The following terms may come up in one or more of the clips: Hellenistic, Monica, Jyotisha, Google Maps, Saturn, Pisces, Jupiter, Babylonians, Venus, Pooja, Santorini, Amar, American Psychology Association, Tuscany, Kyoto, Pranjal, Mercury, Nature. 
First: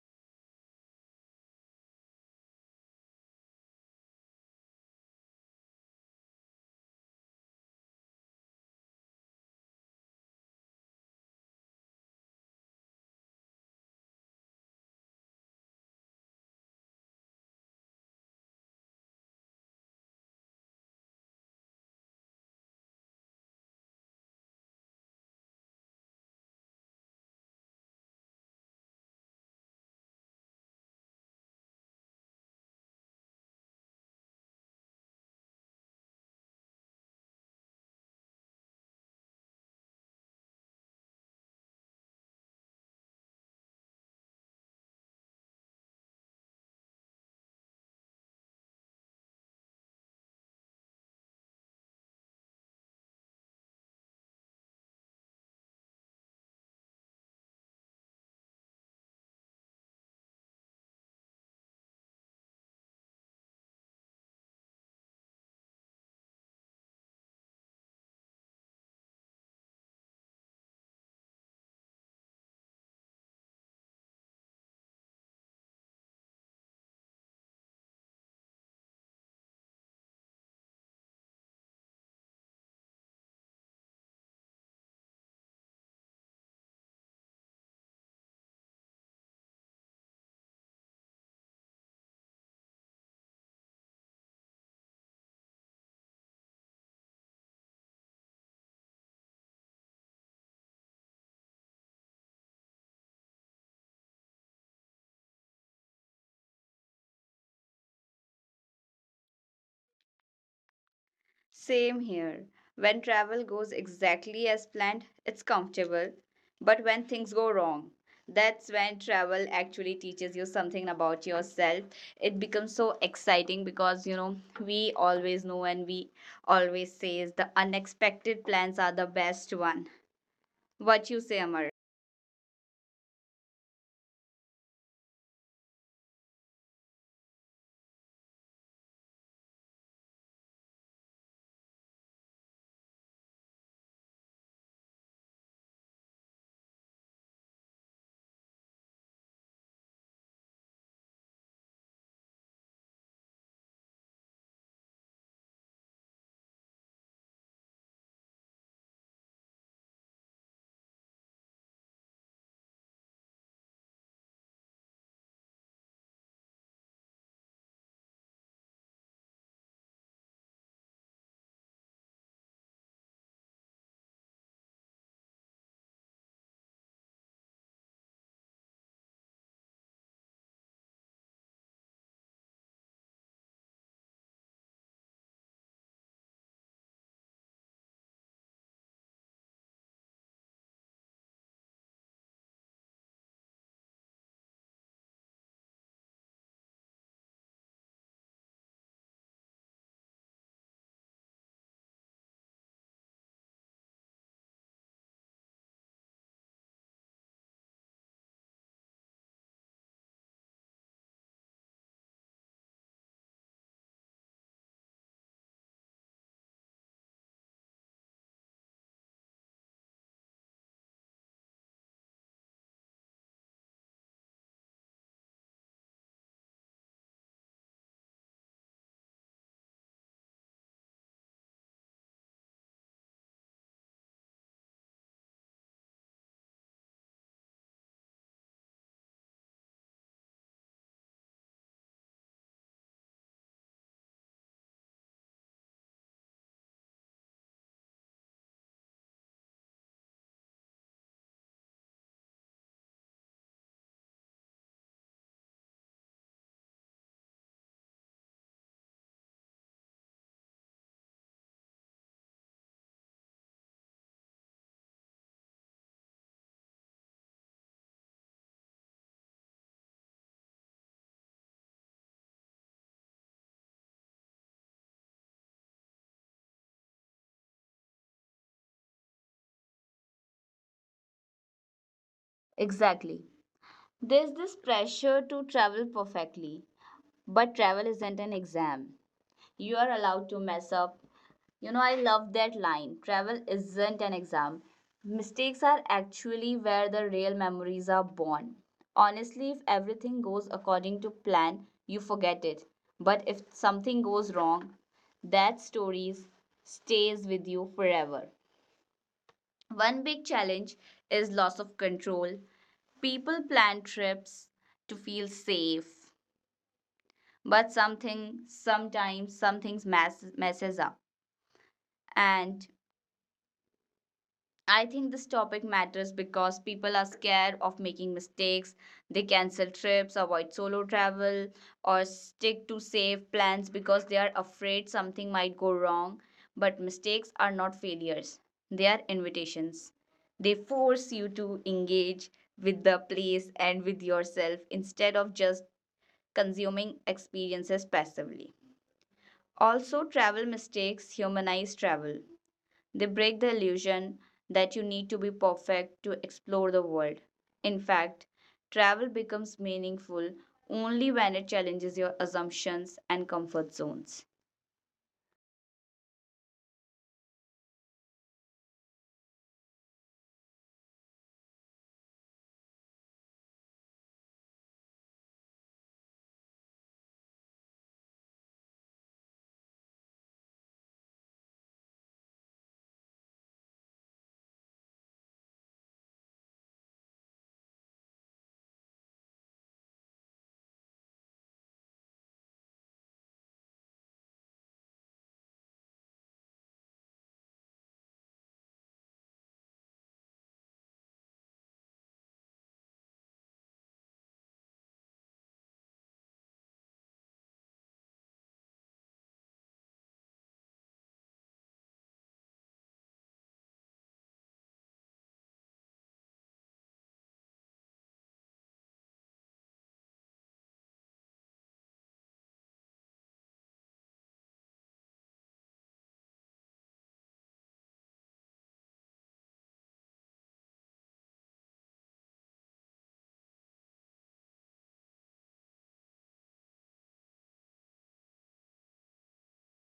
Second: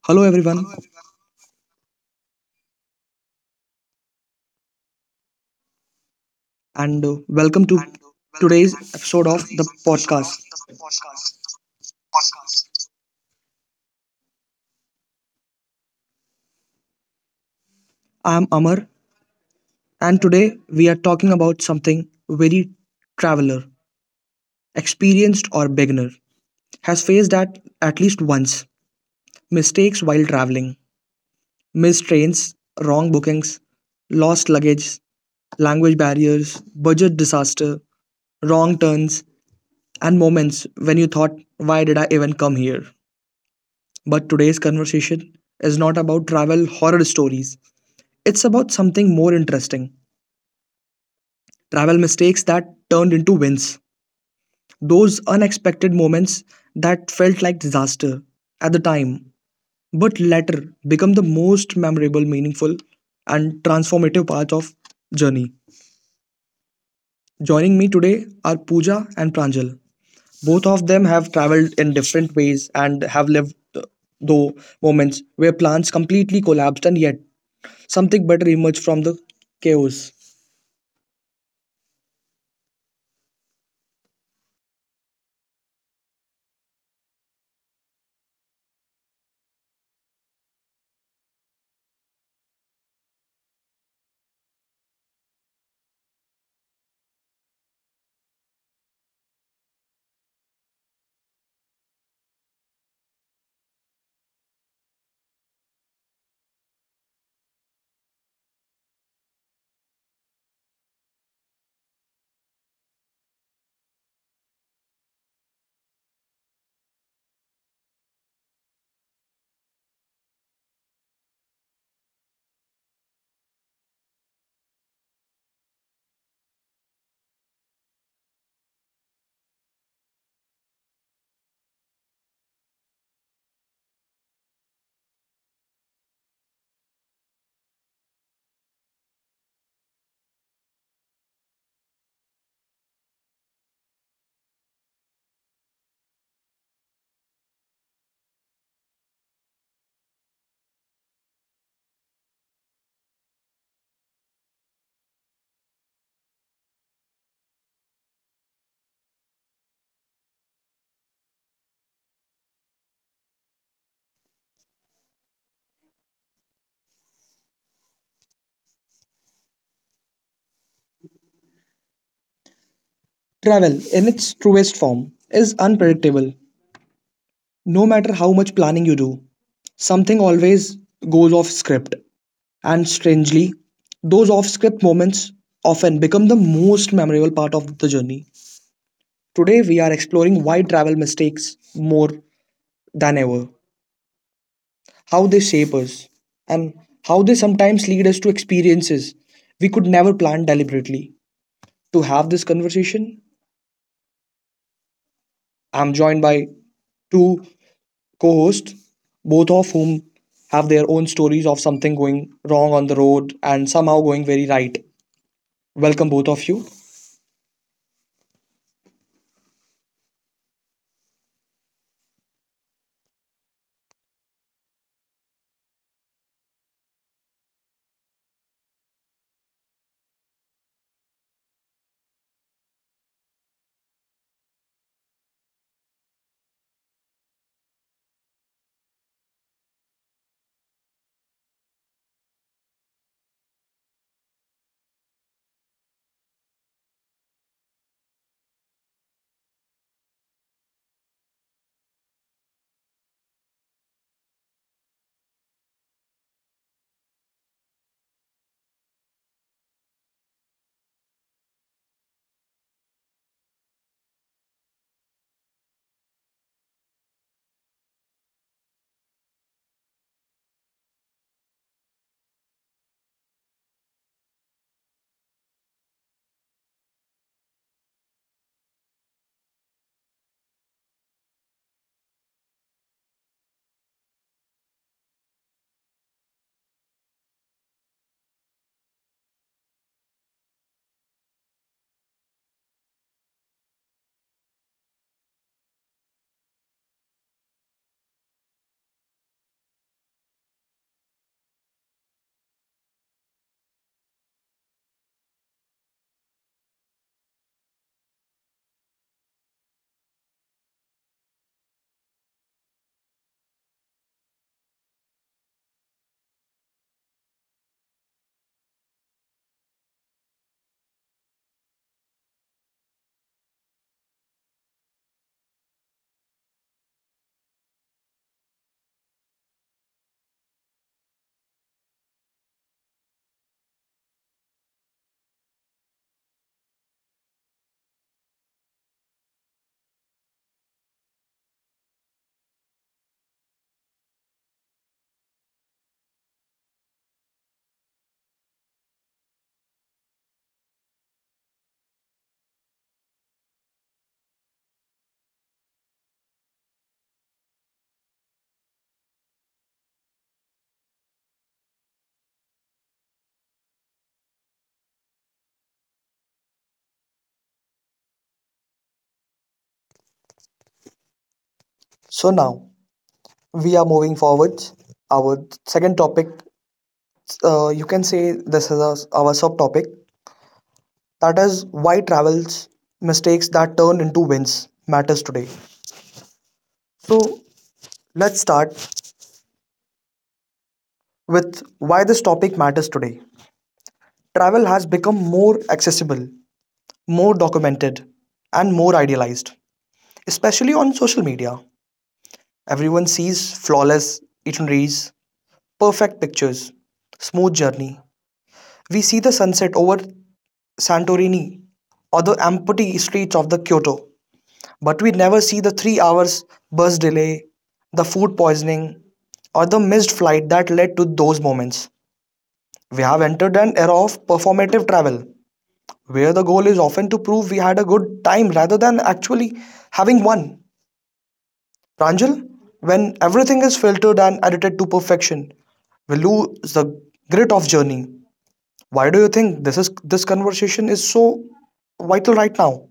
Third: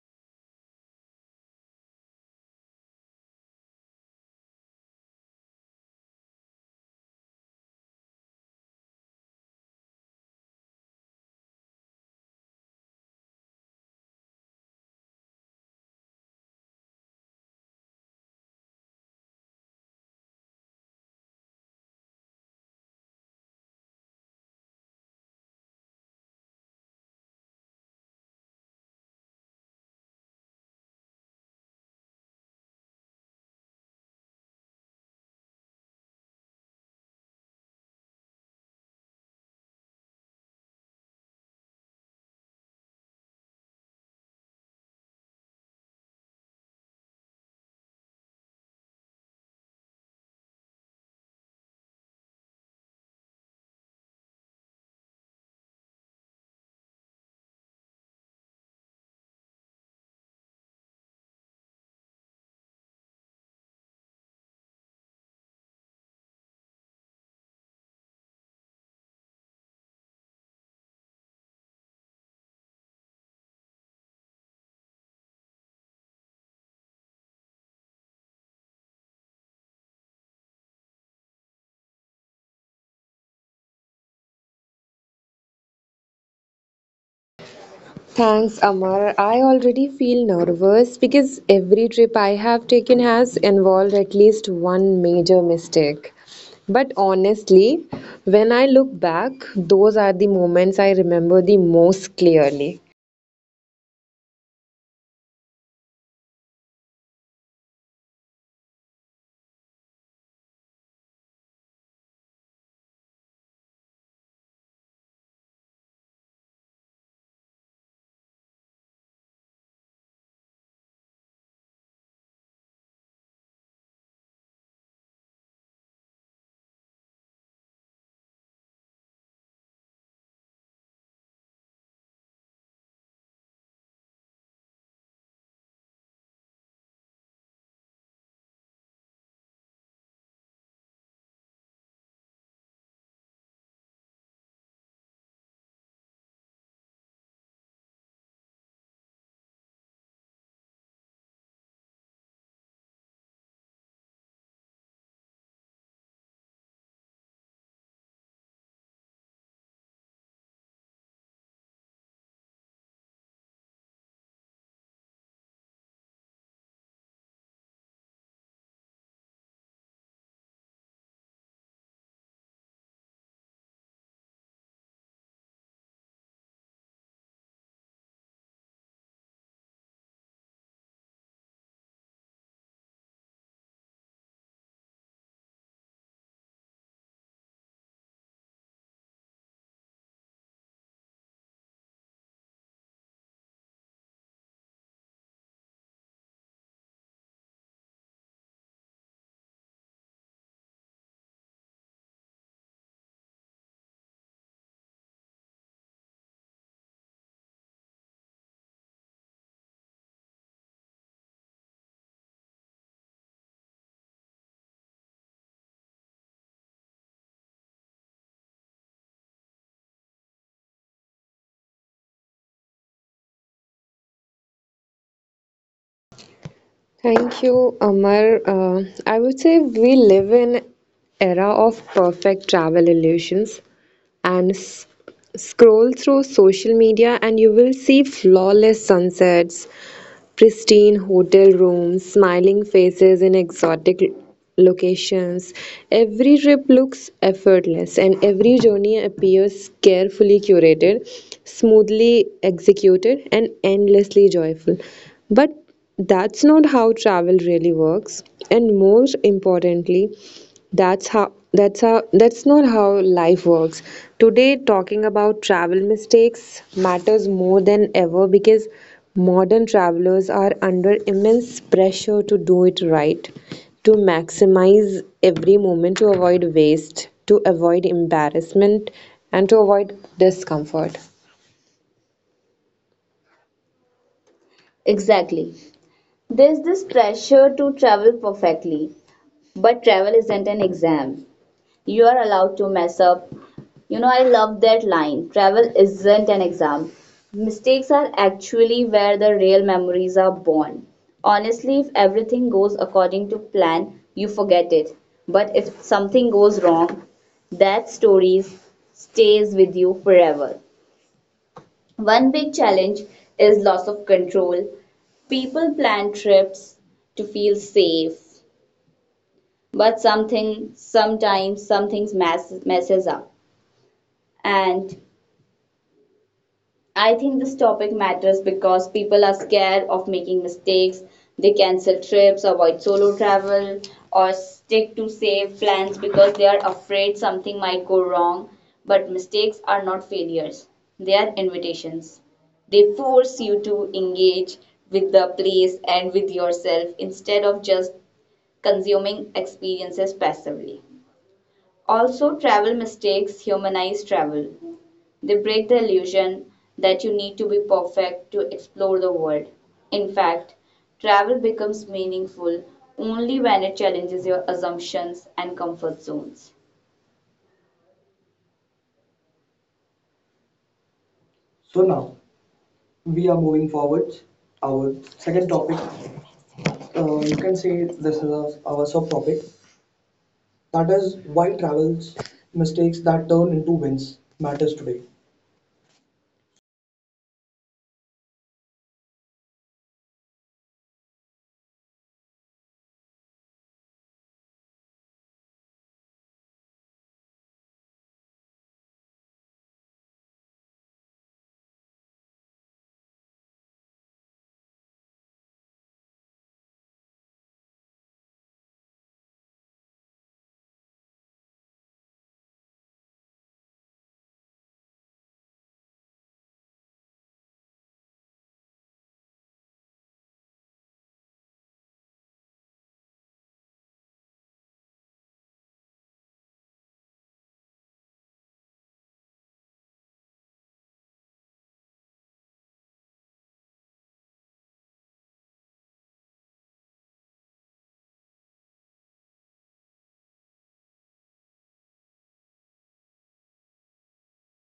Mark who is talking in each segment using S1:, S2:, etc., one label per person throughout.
S1: Hello, everyone, and welcome to today's episode of the podcast. I'm Amar, and today we are talking about something very traveler, experienced or beginner, has faced at least once mistakes while traveling, missed trains, wrong bookings, lost luggage, language barriers, budget disaster, wrong turns, and moments when you thought, why did I even come here? But today's conversation is not about travel horror stories. It's about something more interesting travel mistakes that turned into wins. Those unexpected moments that felt like disaster at the time, but later become the most memorable, meaningful, and transformative part of journey. Joining me today are Pooja and Pranjal. Both of them have traveled in different ways and have lived though moments where plans completely collapsed and yet something better emerged from the chaos.
S2: Thanks, Amar. I already feel nervous because every trip I have taken has involved at least one major mistake. But honestly, when I look back, those are the moments I remember the most clearly.
S3: Same here. When travel goes exactly as planned, it's comfortable. But when things go wrong, that's when travel actually teaches you something about yourself. It becomes so exciting because, we always know and we always say is the unexpected plans are the best one. What you say, Amar?
S1: Travel, in its truest form, is unpredictable. No matter how much planning you do, something always goes off script. And strangely, those off script moments often become the most memorable part of the journey. Today, we are exploring why travel mistakes more than ever, how they shape us, and how they sometimes lead us to experiences we could never plan deliberately. To have this conversation, I'm joined by two co host, both of whom have their own stories of something going wrong on the road and somehow going very right. Welcome, both of you.
S2: Thank you, Amar. I would say we live in era of perfect travel illusions and scroll through social media and you will see flawless sunsets, pristine hotel rooms, smiling faces in exotic locations. Every trip looks effortless, and every journey appears carefully curated, smoothly executed, and endlessly joyful. But that's not how travel really works. And more importantly, that's not how life works. Today talking about travel mistakes matters more than ever because modern travelers are under immense pressure to do it right, to maximize every moment to avoid waste, to avoid embarrassment, and to avoid discomfort.
S3: Exactly.
S2: Exactly.
S3: There's
S2: There's
S3: this
S2: this
S3: pressure
S2: pressure
S3: to
S2: to
S3: travel
S2: travel perfectly,
S3: perfectly, but
S2: but
S3: travel
S2: travel isn't
S3: isn't
S2: an
S3: an exam.
S2: exam. You
S3: You are
S2: are
S3: allowed
S2: allowed
S3: to
S2: to mess
S3: mess up.
S2: up. You
S3: You
S2: know,
S3: know,
S2: I
S3: I love
S2: love that
S3: that line.
S2: line. Travel
S3: Travel
S2: isn't
S3: isn't an
S2: an exam.
S3: exam.
S2: Mistakes
S3: Mistakes
S2: are
S3: are actually
S2: actually
S3: where
S2: where the
S3: the real
S2: real memories
S3: memories
S2: are
S3: are
S2: born.
S3: born.
S2: Honestly,
S3: Honestly,
S2: if
S3: if everything
S2: everything goes
S3: goes according
S2: according
S3: to
S2: to
S3: plan,
S2: plan, you
S3: you
S2: forget
S3: forget
S2: it.
S3: it. But
S2: But
S3: if
S2: if
S3: something
S2: something
S3: goes
S2: goes
S3: wrong,
S2: wrong,
S3: that
S2: that
S3: story
S2: story stays
S3: stays with
S2: with you
S3: you forever.
S2: forever. One
S3: One big
S2: big challenge
S3: challenge
S2: is
S3: is loss
S2: loss
S3: of
S2: of control.
S3: control. People
S2: People
S3: plan
S2: plan
S3: trips
S2: trips to
S3: to
S2: feel
S3: feel safe,
S2: safe,
S3: but
S2: but something
S3: something
S2: sometimes
S3: sometimes some things mess,
S2: messes
S3: messes up
S2: up
S3: and
S2: and I
S3: I
S2: think
S3: think
S2: this
S3: this
S2: topic
S3: topic
S2: matters
S3: matters because
S2: because people
S3: people are
S2: are scared
S3: scared of
S2: of
S3: making
S2: making mistakes.
S3: mistakes.
S2: They
S3: They
S2: cancel
S3: cancel
S2: trips,
S3: trips,
S2: avoid
S3: avoid
S2: solo
S3: solo travel,
S2: travel, or
S3: or stick
S2: stick to
S3: to safe
S2: safe plans
S3: plans
S2: because
S3: because they
S2: they
S3: are
S2: are
S3: afraid
S2: afraid something
S3: something
S2: might
S3: might go
S2: go wrong.
S3: wrong. But
S2: But mistakes
S3: mistakes
S2: are
S3: are
S2: not
S3: not
S2: failures,
S3: failures,
S2: they
S3: they
S2: are
S3: are
S2: invitations.
S3: invitations.
S2: They
S3: They
S2: force
S3: force
S2: you
S3: you
S2: to
S3: to
S2: engage
S3: engage
S2: with the
S3: with the
S2: place
S3: place
S2: and with
S3: and with
S2: yourself
S3: yourself
S2: instead of
S3: instead of
S2: just
S3: just
S2: consuming
S3: consuming
S2: experiences
S3: experiences
S2: passively.
S3: passively.
S2: Also,
S3: Also,
S2: travel
S3: travel
S2: mistakes
S3: mistakes
S2: humanize
S3: humanize
S2: travel.
S3: travel,
S2: They break
S3: they
S2: the
S3: break the
S2: illusion
S3: illusion
S2: that you need to
S3: that
S2: be
S3: you need to be
S2: perfect to
S3: perfect to
S2: explore the world.
S3: explore the world.
S2: In fact,
S3: In fact,
S2: travel becomes
S3: travel becomes
S2: meaningful
S3: meaningful
S2: only when it
S3: only
S2: challenges
S3: when it
S2: your
S3: challenges your
S2: assumptions and
S3: assumptions
S2: comfort
S3: and
S2: zones.
S3: comfort zones.
S2: So now
S1: So, now
S2: we are moving forward.
S1: we are moving
S2: Our
S1: forward.
S2: second topic,
S1: Our second topic,
S2: you can say this
S1: you
S2: is
S1: can
S2: our,
S1: say
S2: our
S1: this is our,
S2: subtopic.
S1: our subtopic
S2: That is why
S1: that is
S2: travels
S1: why travels,
S2: mistakes that turn into
S1: mistakes that
S2: wins
S1: turn into
S2: matters
S1: wins
S2: today.
S1: matters today. So, let's start with why this topic matters today. Travel has become more accessible, more documented, and more idealized, especially on social media. Everyone sees flawless itineraries, perfect pictures, smooth journey. We see the sunset over Santorini or the empty streets of the Kyoto, but we never see the 3 hours bus delay, the food poisoning, or the missed flight that led to those moments. We have entered an era of performative travel where the goal is often to prove we had a good time rather than actually having one. Pranjal, when everything is filtered and edited to perfection, we lose the grit of journey. Why do you think this conversation is so vital right now?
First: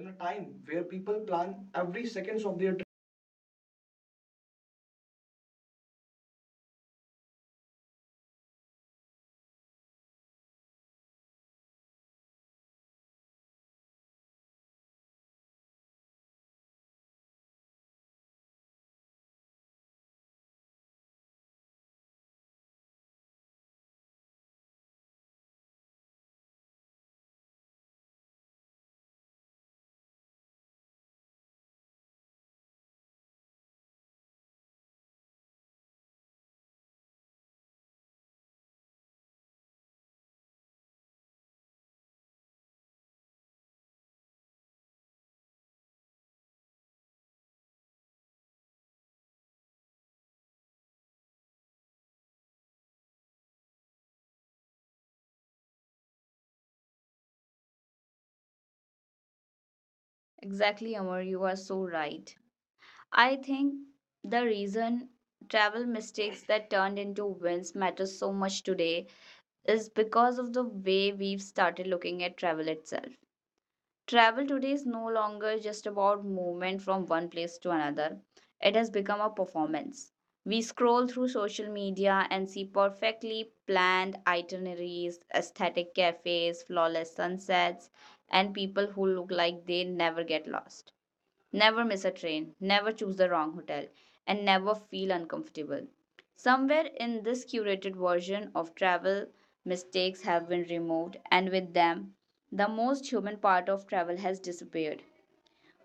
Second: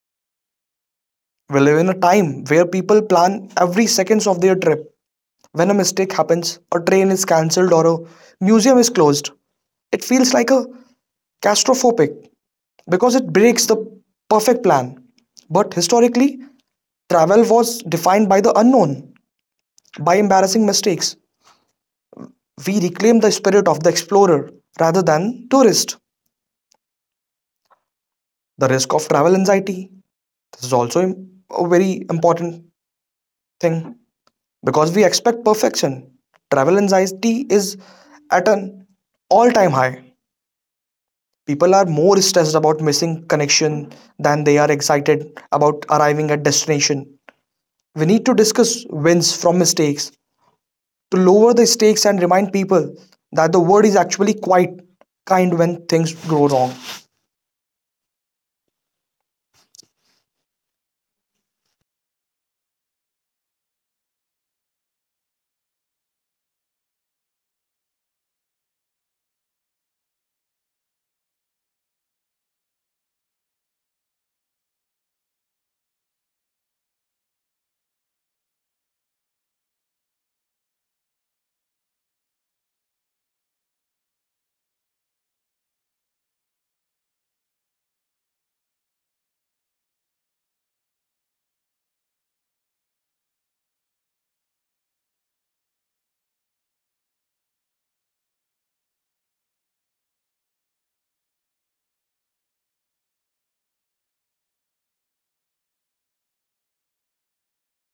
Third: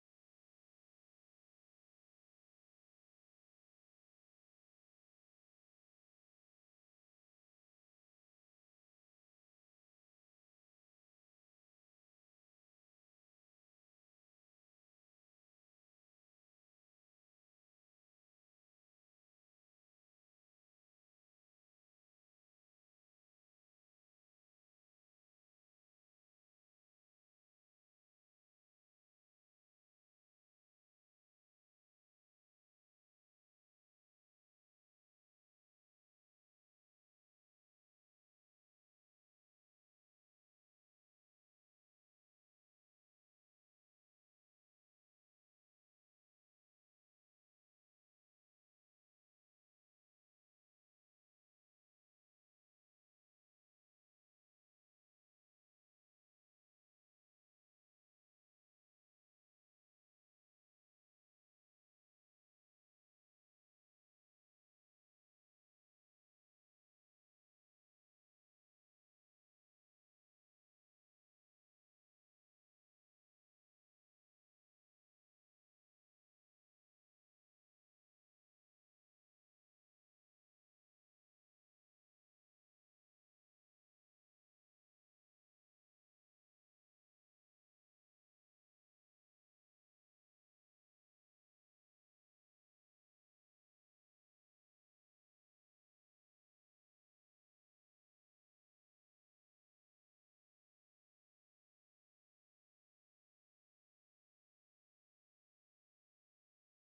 S3: In a time where people
S1: We
S3: plan
S1: live in a
S3: every
S1: time
S3: seconds of
S1: where
S3: their trip.
S1: people plan every seconds of their trip. When a mistake happens, a train is cancelled or a museum is closed, it feels like a claustrophobic because it breaks the perfect plan. But historically, travel was defined by the unknown. By embarrassing mistakes, we reclaim the spirit of the explorer rather than tourist. The risk of travel anxiety. This is also a very important thing because we expect perfection. Travel anxiety is at an all time high. People are more stressed about missing connection than they are excited about arriving at destination. We need to discuss wins from mistakes to lower the stakes and remind people that the world is actually quite kind when things go wrong.
S3: Exactly, Amar, you are so right. I think the reason travel mistakes that turned into wins matter so much today is because of the way we've started looking at travel itself. Travel today is no longer just about movement from one place to another. It has become a performance. We scroll through social media and see perfectly planned itineraries, aesthetic cafes, flawless sunsets, and people who look like they never get lost. Never miss a train, never choose the wrong hotel, and never feel uncomfortable. Somewhere in this curated version of travel, mistakes have been removed, and with them, the most human part of travel has disappeared.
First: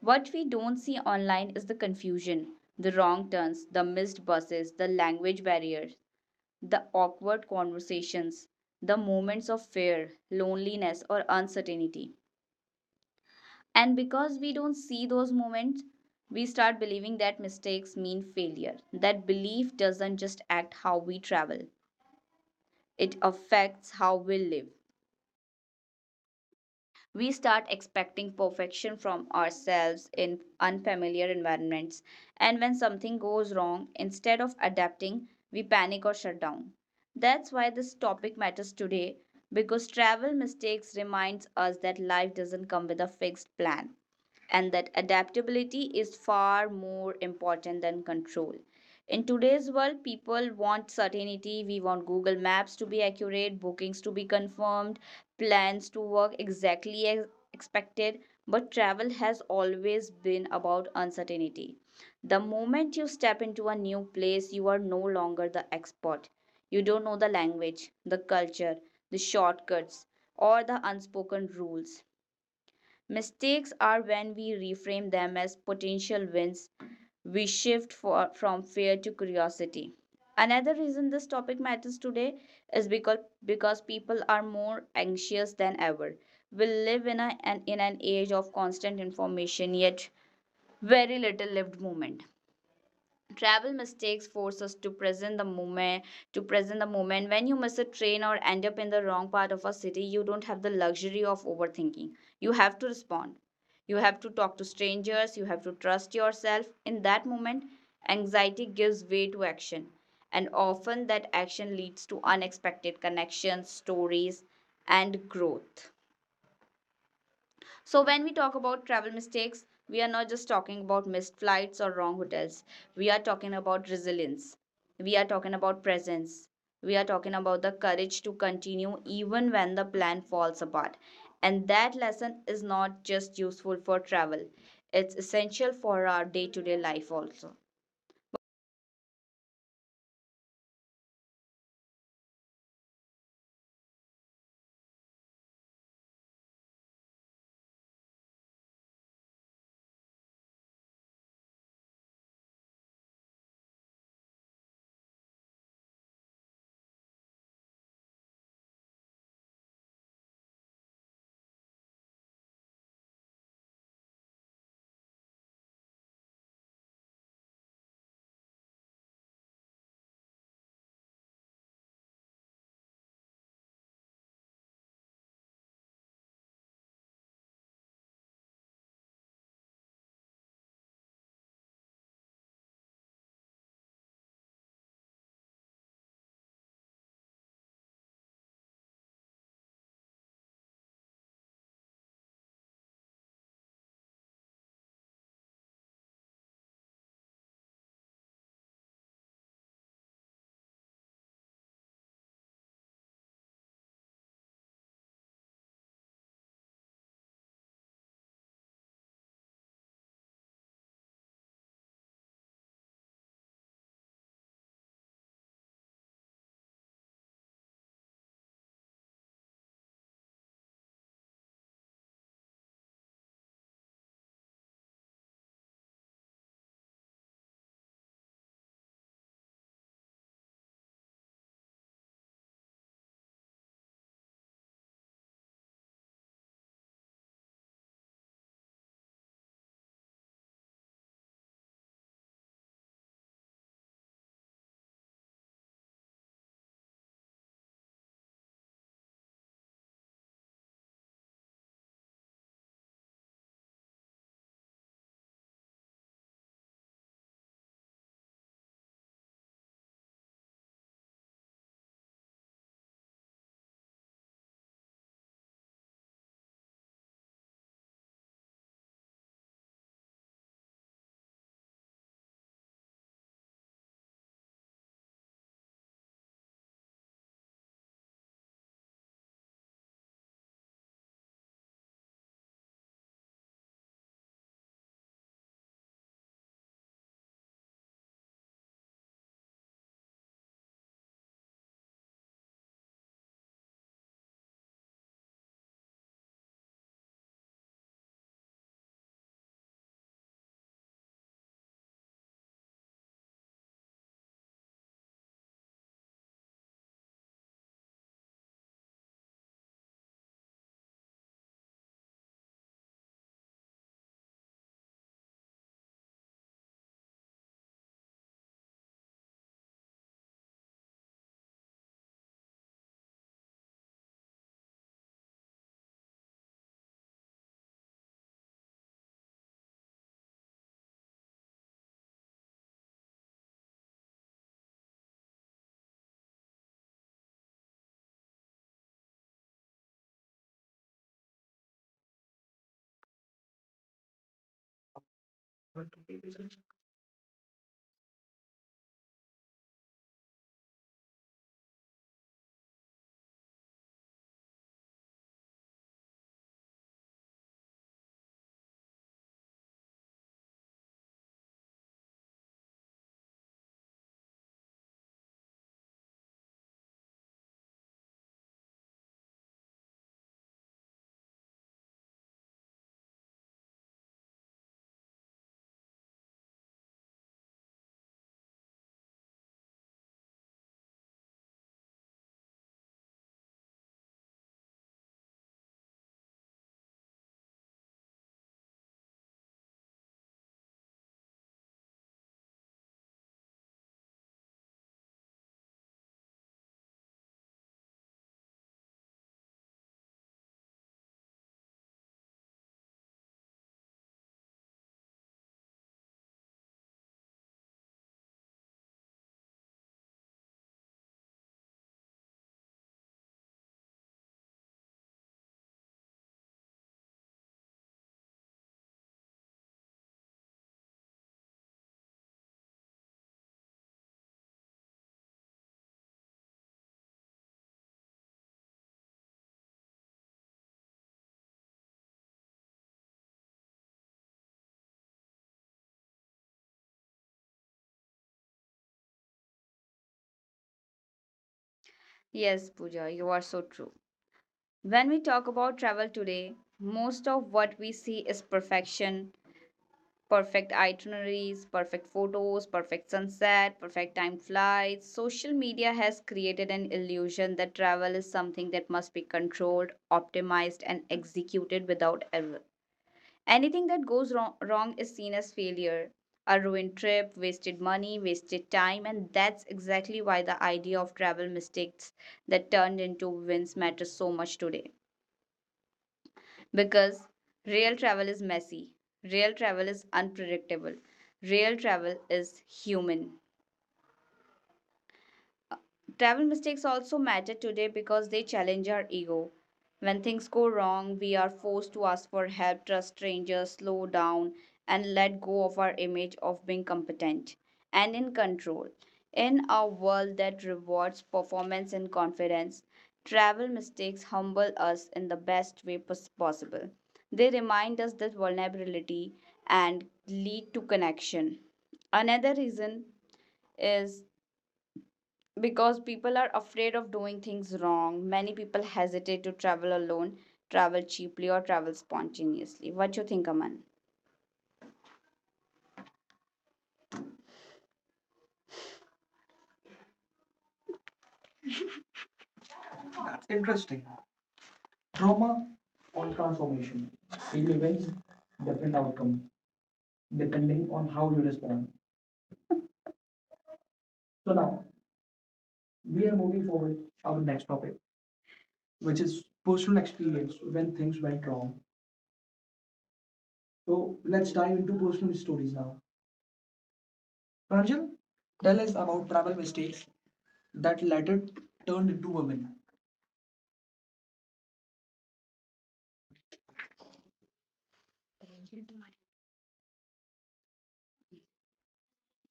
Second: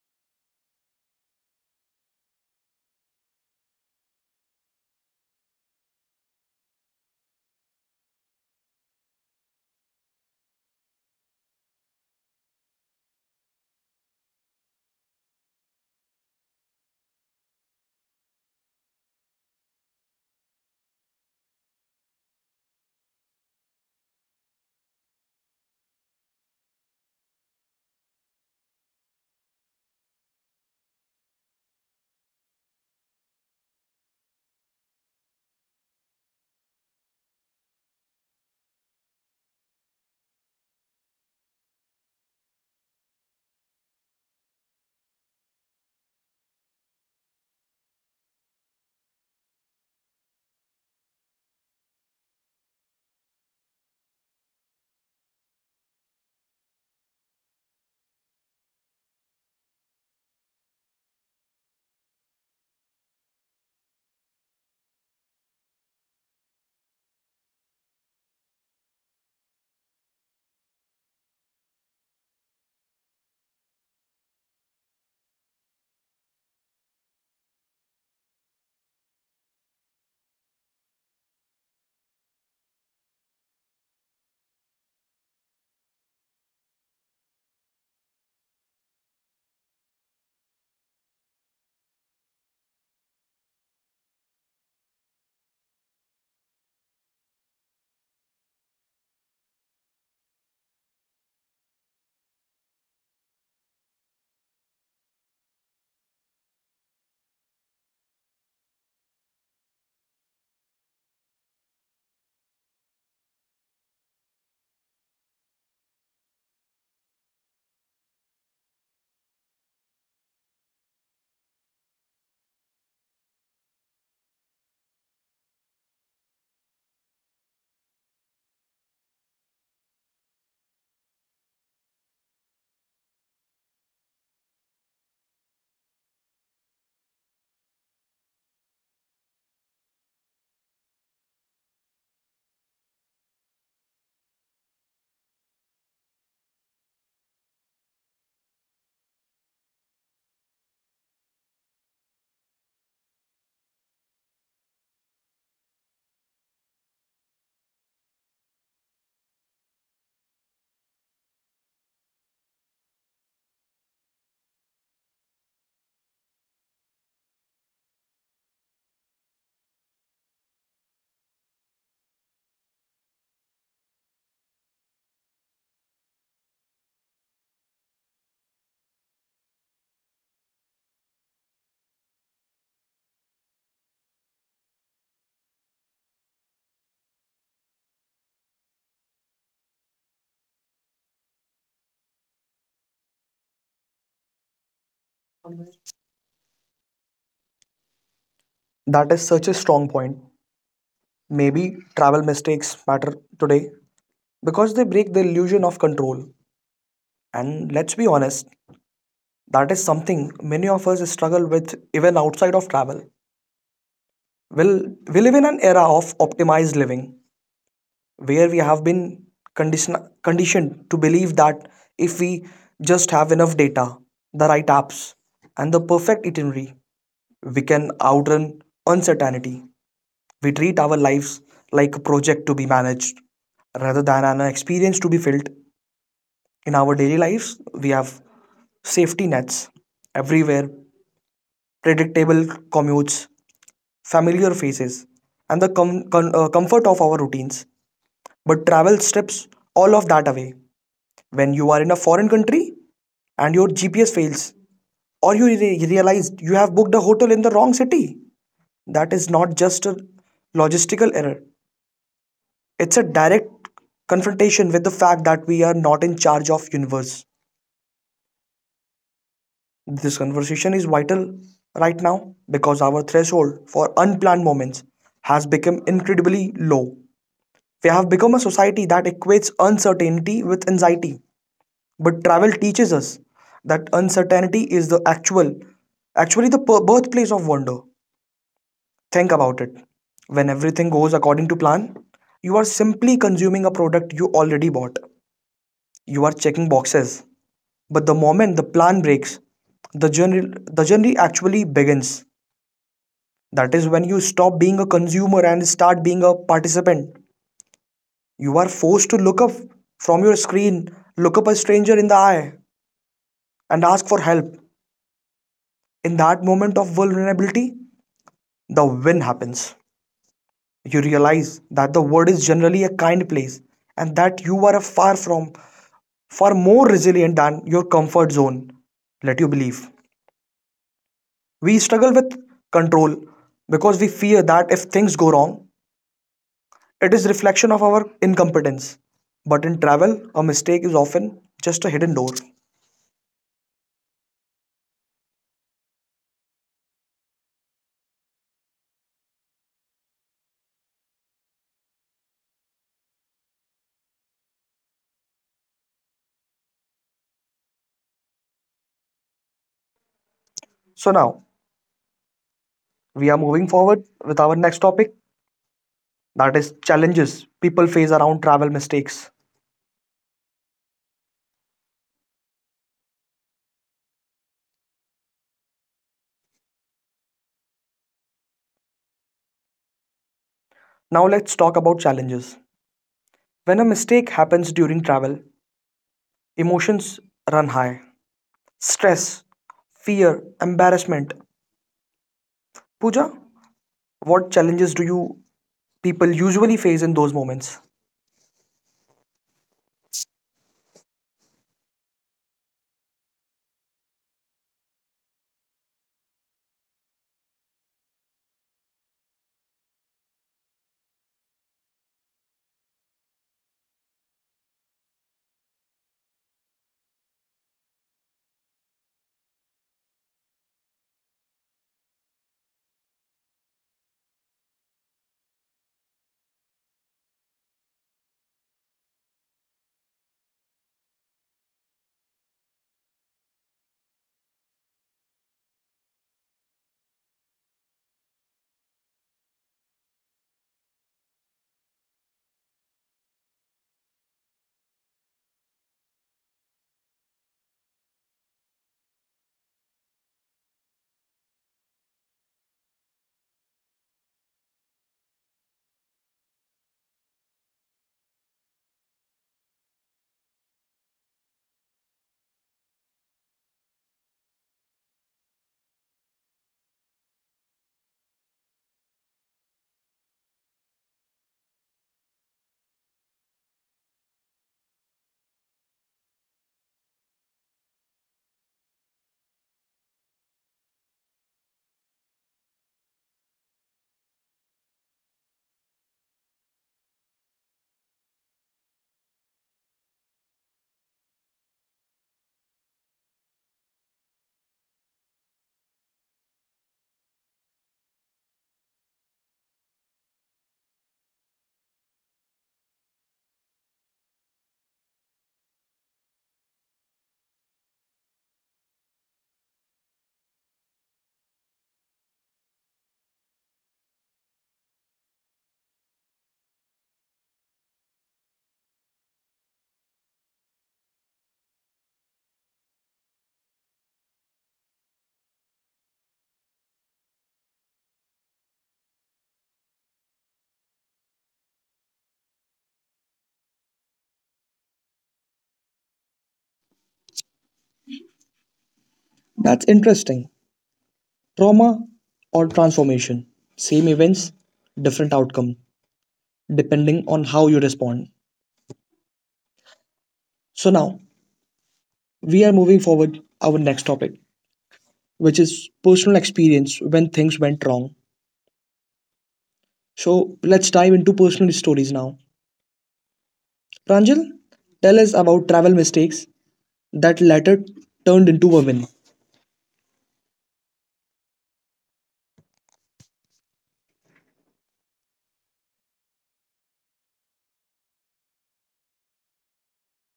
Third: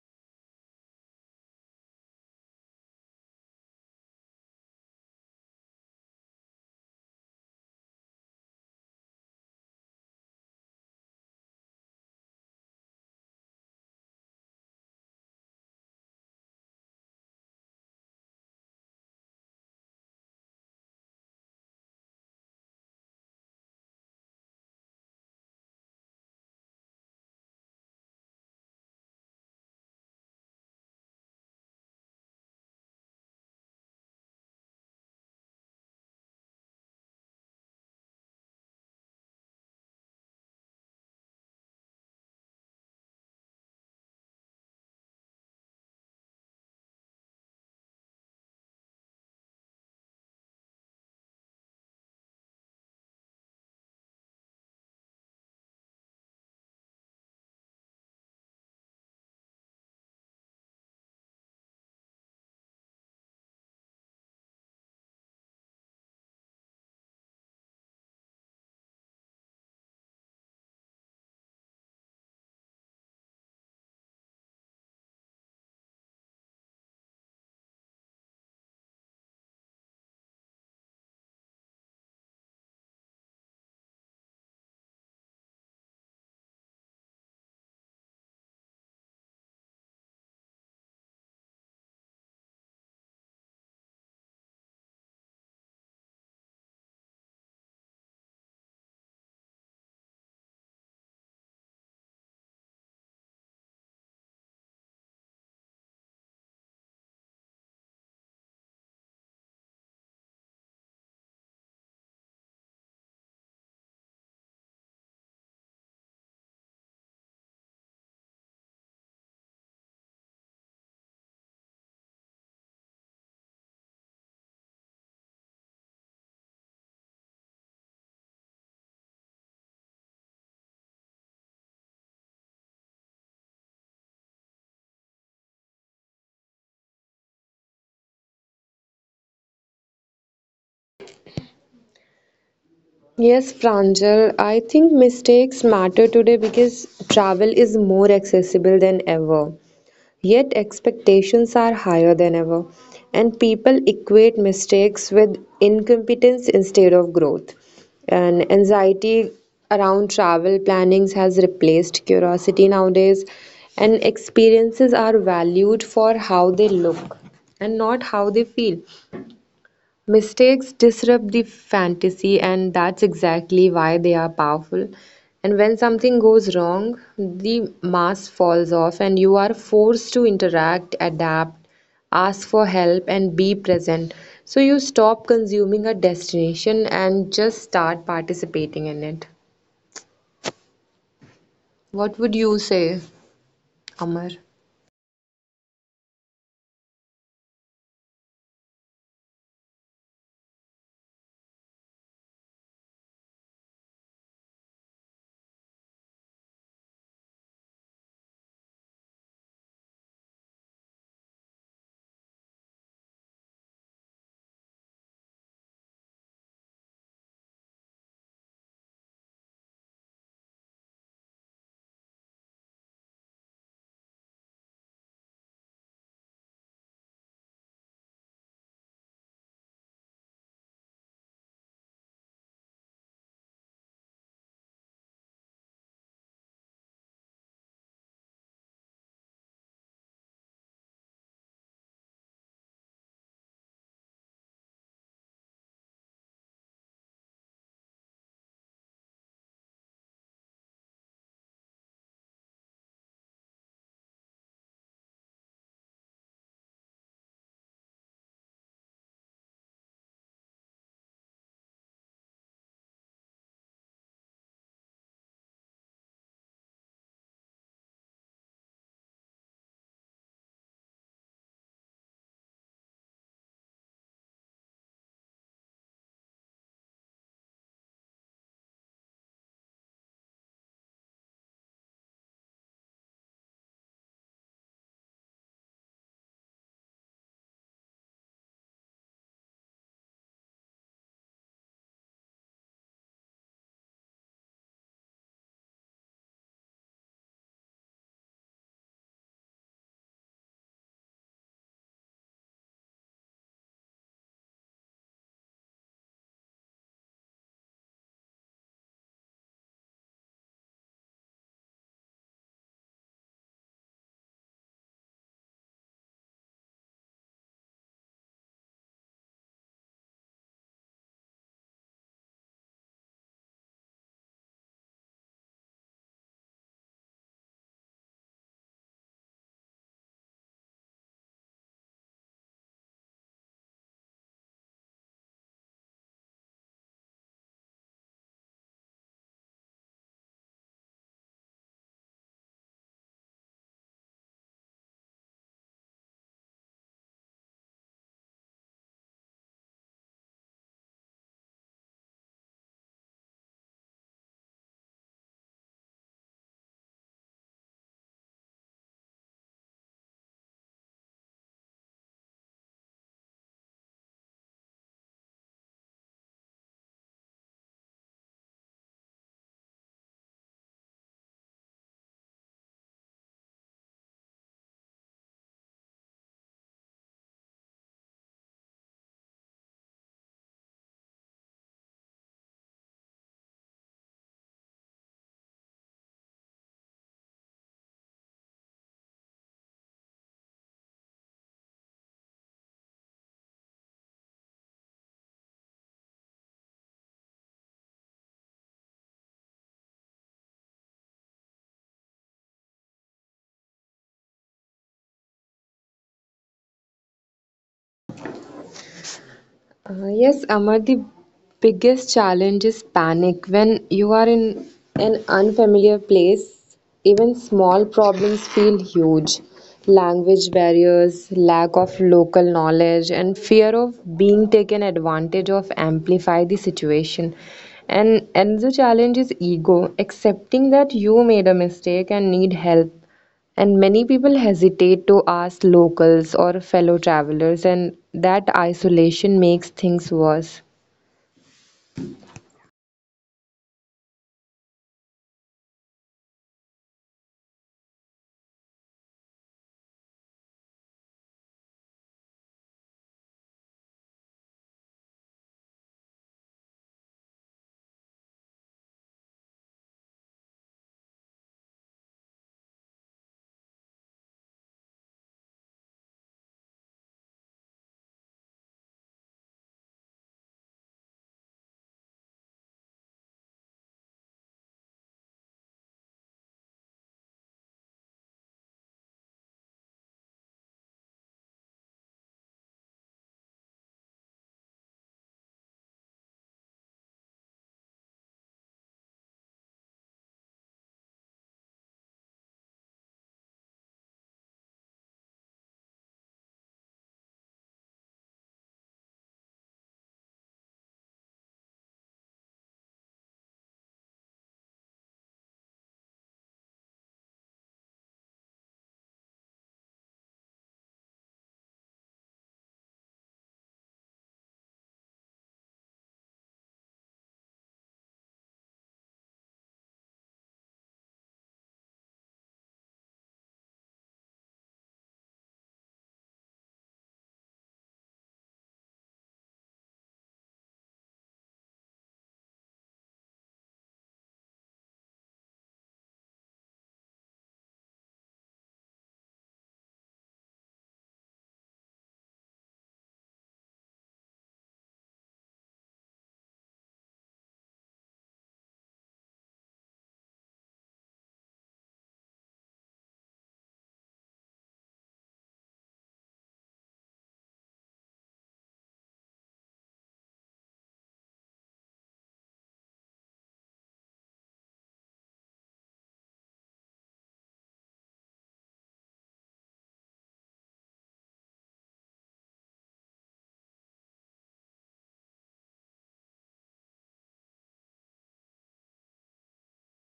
S3: What we don't see online is the confusion, the wrong turns, the missed buses, the language barriers, the awkward conversations, the moments of fear, loneliness, or uncertainty. And because we don't see those moments, we start believing that mistakes mean failure. That belief doesn't just act how we travel, it affects how we live. We start expecting perfection from ourselves in unfamiliar environments. And when something goes wrong, instead of adapting, we panic or shut down. That's why this topic matters today because travel mistakes reminds us that life doesn't come with a fixed plan and that adaptability is far more important than control. In today's world, people want certainty. We want Google Maps to be accurate, bookings to be confirmed, plans to work exactly as expected, but travel has always been about uncertainty. The moment you step into a new place, you are no longer the expert. You don't know the language, the culture, the shortcuts, or the unspoken rules. Mistakes are when we reframe them as potential wins, we shift for, from fear to curiosity. Another reason this topic matters today is because people are more anxious than ever. We live in a, an in an age of constant information yet very little lived moment. Travel mistakes force us to present the moment when you miss a train or end up in the wrong part of a city. You don't have the luxury of overthinking, you have to respond, you have to talk to strangers, you have to trust yourself in that moment. Anxiety gives way to action, and often that action leads to unexpected connections, stories, and growth. So, when we talk about travel mistakes, we are not just talking about missed flights or wrong hotels. We are talking about resilience. We are talking about presence. We are talking about the courage to continue even when the plan falls apart. And that lesson is not just useful for travel, it's essential for our day to day life also.
S2: Yes, Pranjal, I think mistakes matter today because travel is more accessible than ever. Yet expectations are higher than ever, and people equate mistakes with incompetence instead of growth. And anxiety around travel plannings has replaced curiosity nowadays, and experiences are valued for how they look and not how they feel. Mistakes disrupt the fantasy, and that's exactly why they are powerful. And when something goes wrong, the mask falls off, and you are forced to interact, adapt, ask for help, and be present. So you stop consuming a destination and just start participating in it. What would you say, Amar?
S1: That is such a strong point. Maybe travel mistakes matter today because they break the illusion of control. And let's be honest, that is something many of us struggle with even outside of travel. We'll, we live in an era of optimized living where we have been condition- conditioned to believe that if we just have enough data, the right apps, and the perfect itinerary, we can outrun uncertainty. We treat our lives like a project to be managed rather than an experience to be felt. In our daily lives, we have safety nets everywhere, predictable commutes, familiar faces, and the comfort of our routines. But travel strips all of that away when you are in a foreign country and your GPS fails, or you realize you have booked a hotel in the wrong city. That is not just a logistical error. It's a direct confrontation with the fact that we are not in charge of universe. This conversation is vital right now because our threshold for unplanned moments has become incredibly low. We have become a society that equates uncertainty with anxiety. But travel teaches us that uncertainty is actually the birthplace of wonder. Think about it. When everything goes according to plan, you are simply consuming a product you already bought. You are checking boxes. But the moment the plan breaks, the journey actually begins. That is when you stop being a consumer and start being a participant. You are forced to look up from your screen, look up a stranger in the eye, and ask for help. In that moment of vulnerability, the win happens. You realize that the world is generally a kind place and that you are far more resilient than your comfort zone let you believe. We struggle with control because we fear that if things go wrong, it is reflection of our incompetence. But in travel, a mistake is often just a hidden door. So now we are moving forward with our next topic that is challenges people face around travel mistakes. Now let's talk about challenges. When a mistake happens during travel, emotions run high. Stress, fear, embarrassment. Pooja, what challenges do you people usually face in those moments?
S2: Yes, Amar, the biggest challenge is panic. When you are in an unfamiliar place, even small problems feel huge. Language barriers, lack of local knowledge, and fear of being taken advantage of amplify the situation. And another challenge is ego, accepting that you made a mistake and need help, and many people hesitate to ask locals or fellow travelers, and that isolation makes things worse.
S3: Yes, Pooja, you are so true. When we talk about travel today, most of what we see is perfection, perfect itineraries, perfect photos, perfect sunset, perfect time flights. Social media has created an illusion that travel is something that must be controlled, optimized, and executed without error. Anything that goes wrong is seen as failure. A ruined trip, wasted money, wasted time, and that's exactly why the idea of travel mistakes that turned into wins matters so much today. Because real travel is messy, real travel is unpredictable, real travel is human. Travel mistakes also matter today because they challenge our ego. When things go wrong, we are forced to ask for help, trust strangers, slow down, and let go of our image of being competent and in control. In a world that rewards performance and confidence, travel mistakes humble us in the best way possible. They remind us that vulnerability and lead to connection. Another reason is because people are afraid of doing things wrong. Many people hesitate to travel alone, travel cheaply, or travel spontaneously. What do you think, Aman?
S1: That's
S3: That's interesting.
S1: interesting. Trauma
S3: Trauma
S1: or
S3: or
S1: transformation.
S3: transformation.
S1: Same
S3: Real events,
S1: events,
S3: different
S1: different outcome,
S3: outcome, depending
S1: depending
S3: on
S1: on
S3: how
S1: how
S3: you
S1: you
S3: respond.
S1: respond.
S3: So
S1: So
S3: now
S1: now
S3: we
S1: we
S3: are
S1: are
S3: moving
S1: moving
S3: forward
S1: forward
S3: our
S1: our
S3: next
S1: next
S3: topic,
S1: topic,
S3: which
S1: which
S3: is
S1: is personal
S3: personal experience
S1: experience when
S3: when
S1: things
S3: things
S1: went
S3: went
S1: wrong.
S3: wrong.
S1: So
S3: So
S1: let's
S3: let's
S1: dive
S3: dive
S1: into
S3: into
S1: personal
S3: personal
S1: stories
S3: stories
S1: now.
S3: now.
S1: Pranjal,
S3: Pranjal,
S1: tell us
S3: tell
S1: about
S3: us
S1: travel
S3: about travel
S1: mistakes
S3: mistakes
S1: that
S3: that
S1: later
S3: later
S1: turned
S3: turned
S1: into a
S3: into
S1: win.
S3: women.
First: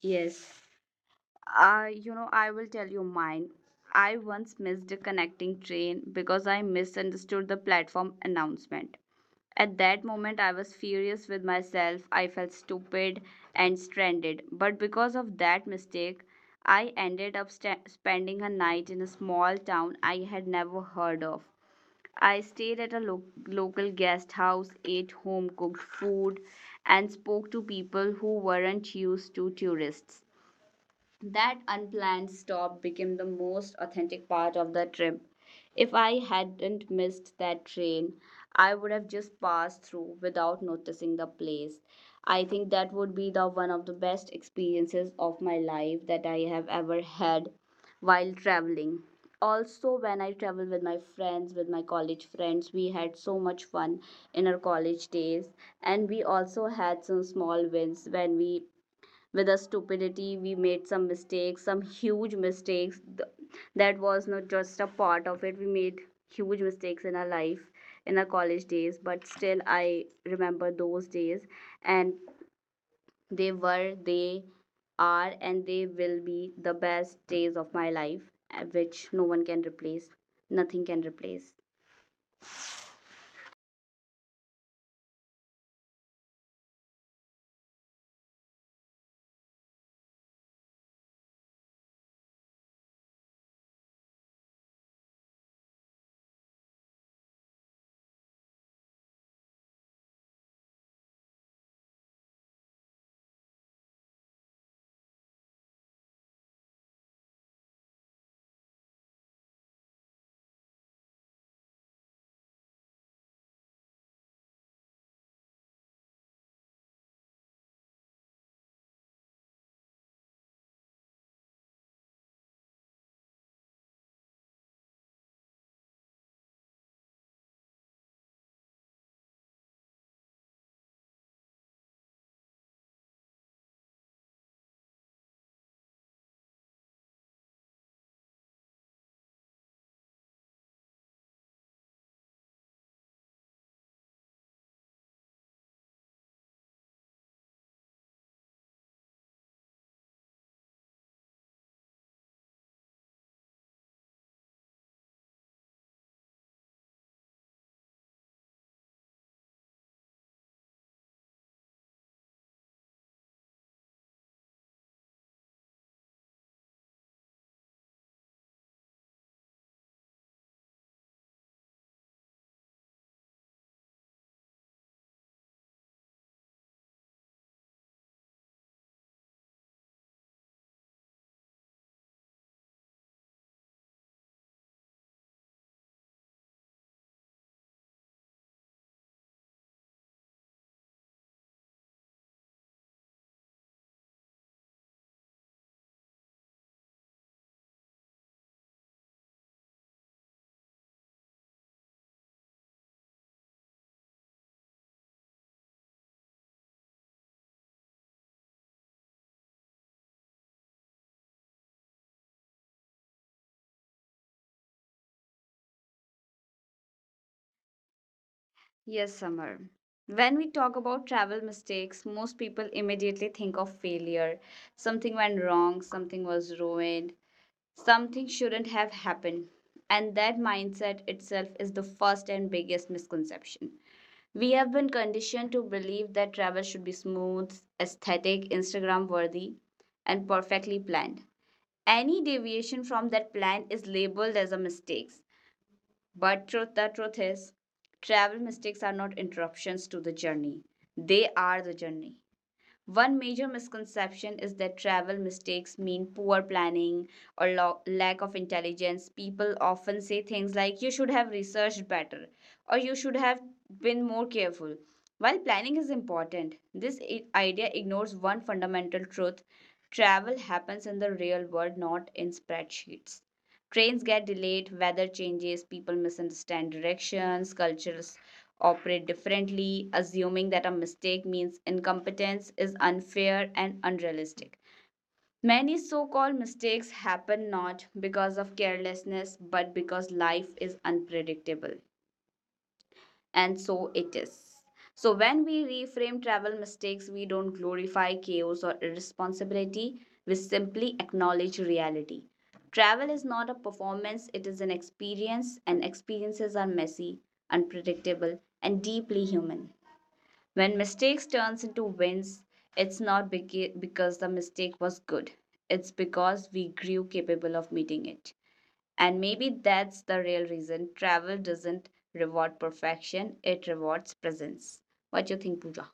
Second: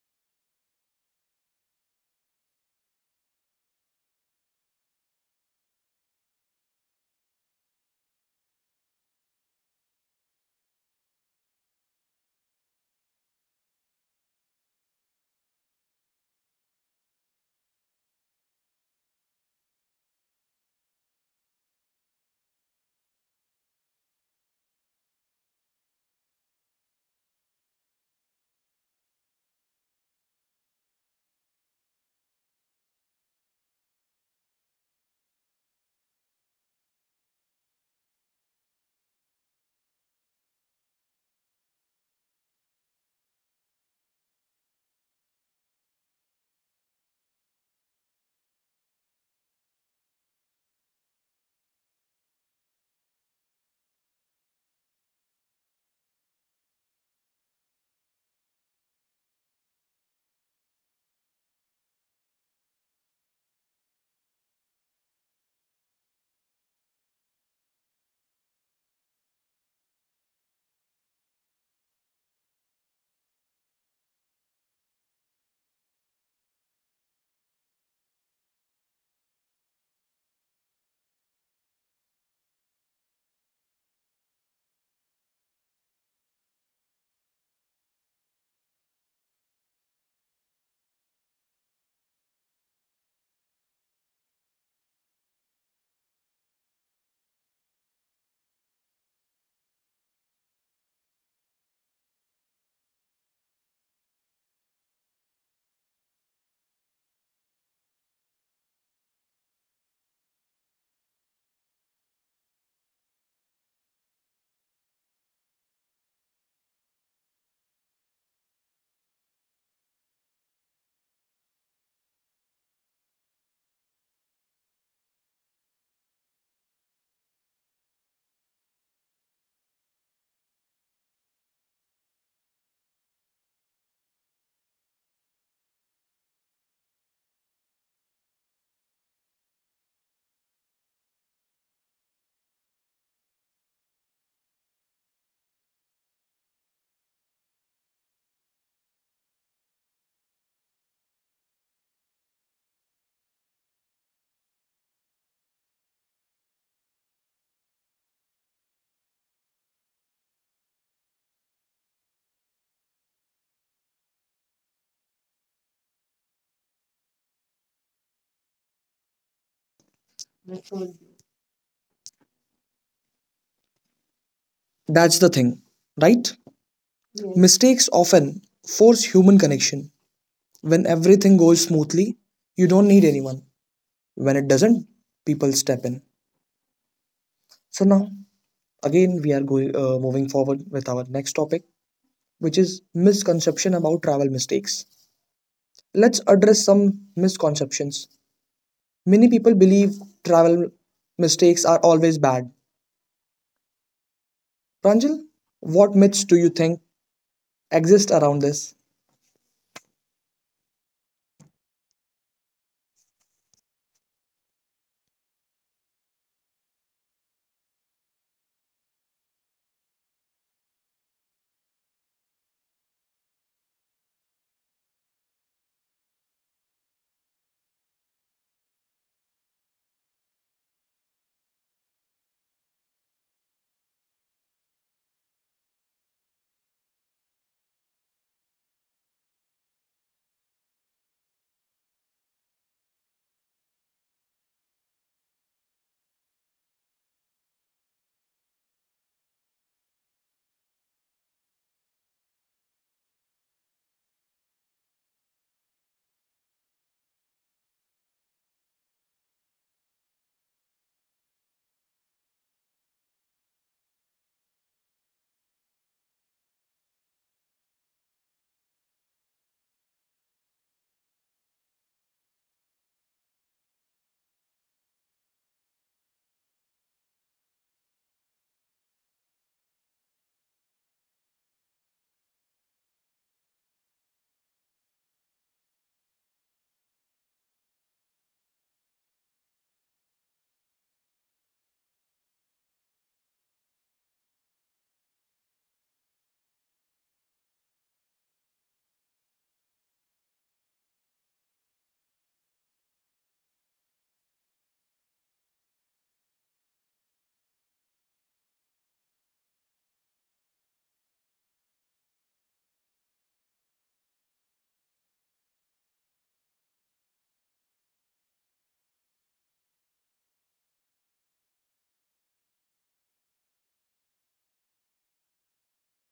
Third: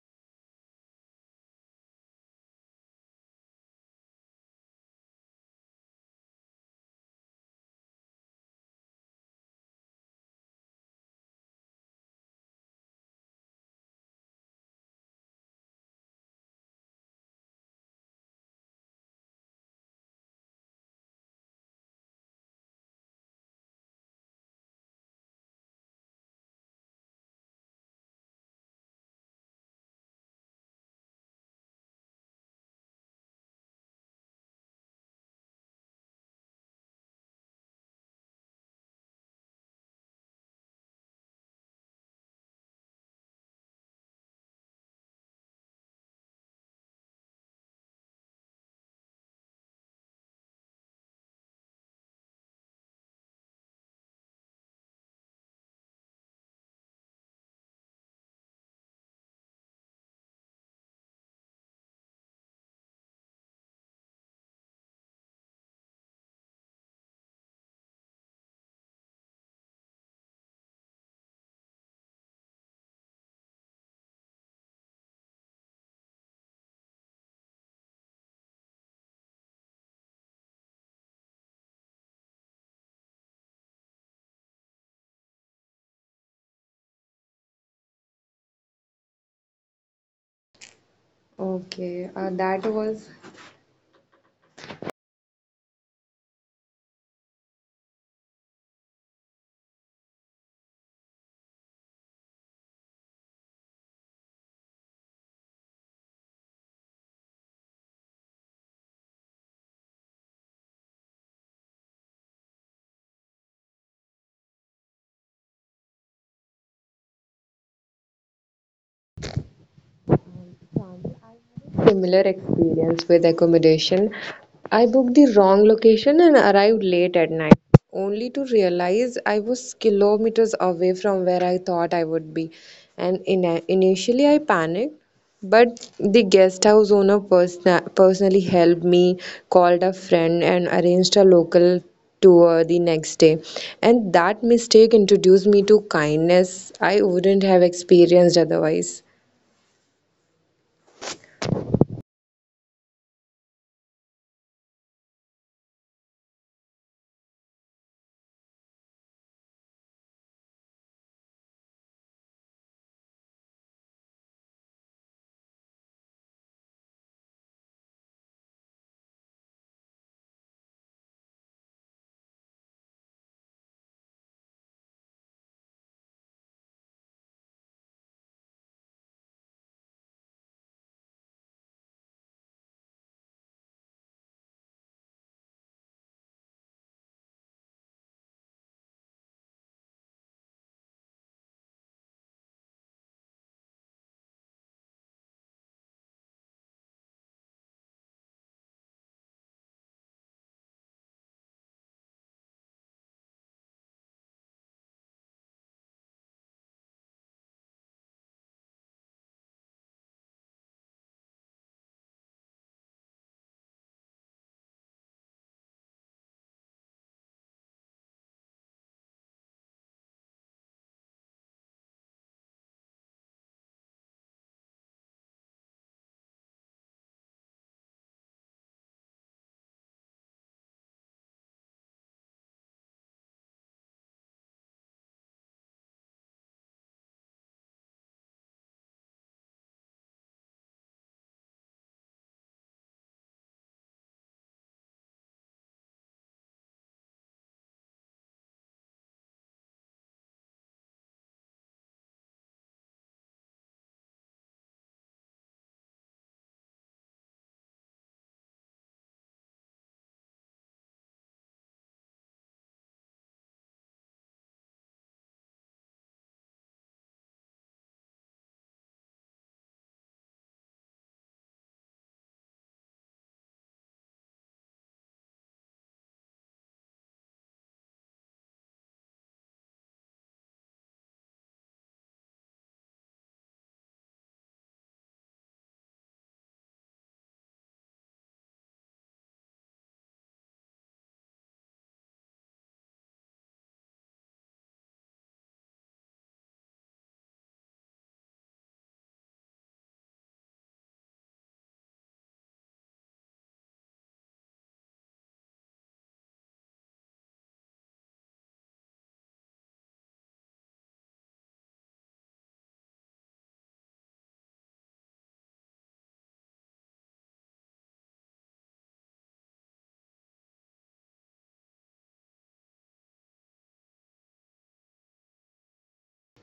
S3: Yes. You know, I will tell you mine. I once missed a connecting train because I misunderstood the platform announcement. At that moment, I was furious with myself. I felt stupid and stranded. But because of that mistake, I ended up sta spending a night in a small town I had never heard of. I stayed at a lo local guest house, ate home cooked food, and spoke to people who weren't used to tourists. That unplanned stop became the most authentic part of the trip. If I hadn't missed that train, I would have just passed through without noticing the place. I think that would be the one of the best experiences of my life that I have ever had while traveling. Also, when I travel with my friends, with my college friends, we had so much fun in our college days, and we also had some small wins when we, with our stupidity, we made some mistakes, some huge mistakes. That was not just a part of it. We made huge mistakes in our life in our college days, but still I remember those days, and they were they are and they will be the best days of my life, which no one can replace, nothing can replace.
S2: Okay, that was Similar experience with accommodation. I booked the wrong location and arrived late at night, only to realize I was kilometers away from where I thought I would be. And initially, I panicked, but the guest house owner personally helped me, called a friend, and arranged a local tour the next day. And that mistake introduced me to kindness I wouldn't have experienced otherwise.
S1: That's the thing, right? Mistakes often force human connection. When everything goes smoothly, you don't need anyone. When it doesn't, people step in. So now, again, we are going moving forward with our next topic, which is misconception about travel mistakes. Let's address some misconceptions. Many people believe travel mistakes are always bad. Pranjal, what myths do you think exist around this?
S3: Yes, Samar. When we talk about travel mistakes, most people immediately think of failure. Something went wrong, something was ruined, something shouldn't have happened. And that mindset itself is the first and biggest misconception. We have been conditioned to believe that travel should be smooth, aesthetic, Instagram worthy, and perfectly planned. Any deviation from that plan is labeled as a mistake. But truth is, travel mistakes are not interruptions to the journey. They are the journey. One major misconception is that travel mistakes mean poor planning or lack of intelligence. People often say things like, you should have researched better or you should have been more careful. While planning is important, this idea ignores one fundamental truth: travel happens in the real world, not in spreadsheets. Trains get delayed, weather changes, people misunderstand directions, cultural operate differently. Assuming that a mistake means incompetence is unfair and unrealistic. Many so called mistakes happen not because of carelessness but because life is unpredictable, and so it is. So, when we reframe travel mistakes, we don't glorify chaos or irresponsibility, we simply acknowledge reality. Travel is not a performance, it is an experience, and experiences are messy, unpredictable, and deeply human. When mistakes turns into wins, it's not because the mistake was good. It's because we grew capable of meeting it. And maybe that's the real reason travel doesn't reward perfection, it rewards presence. What you think, Pooja?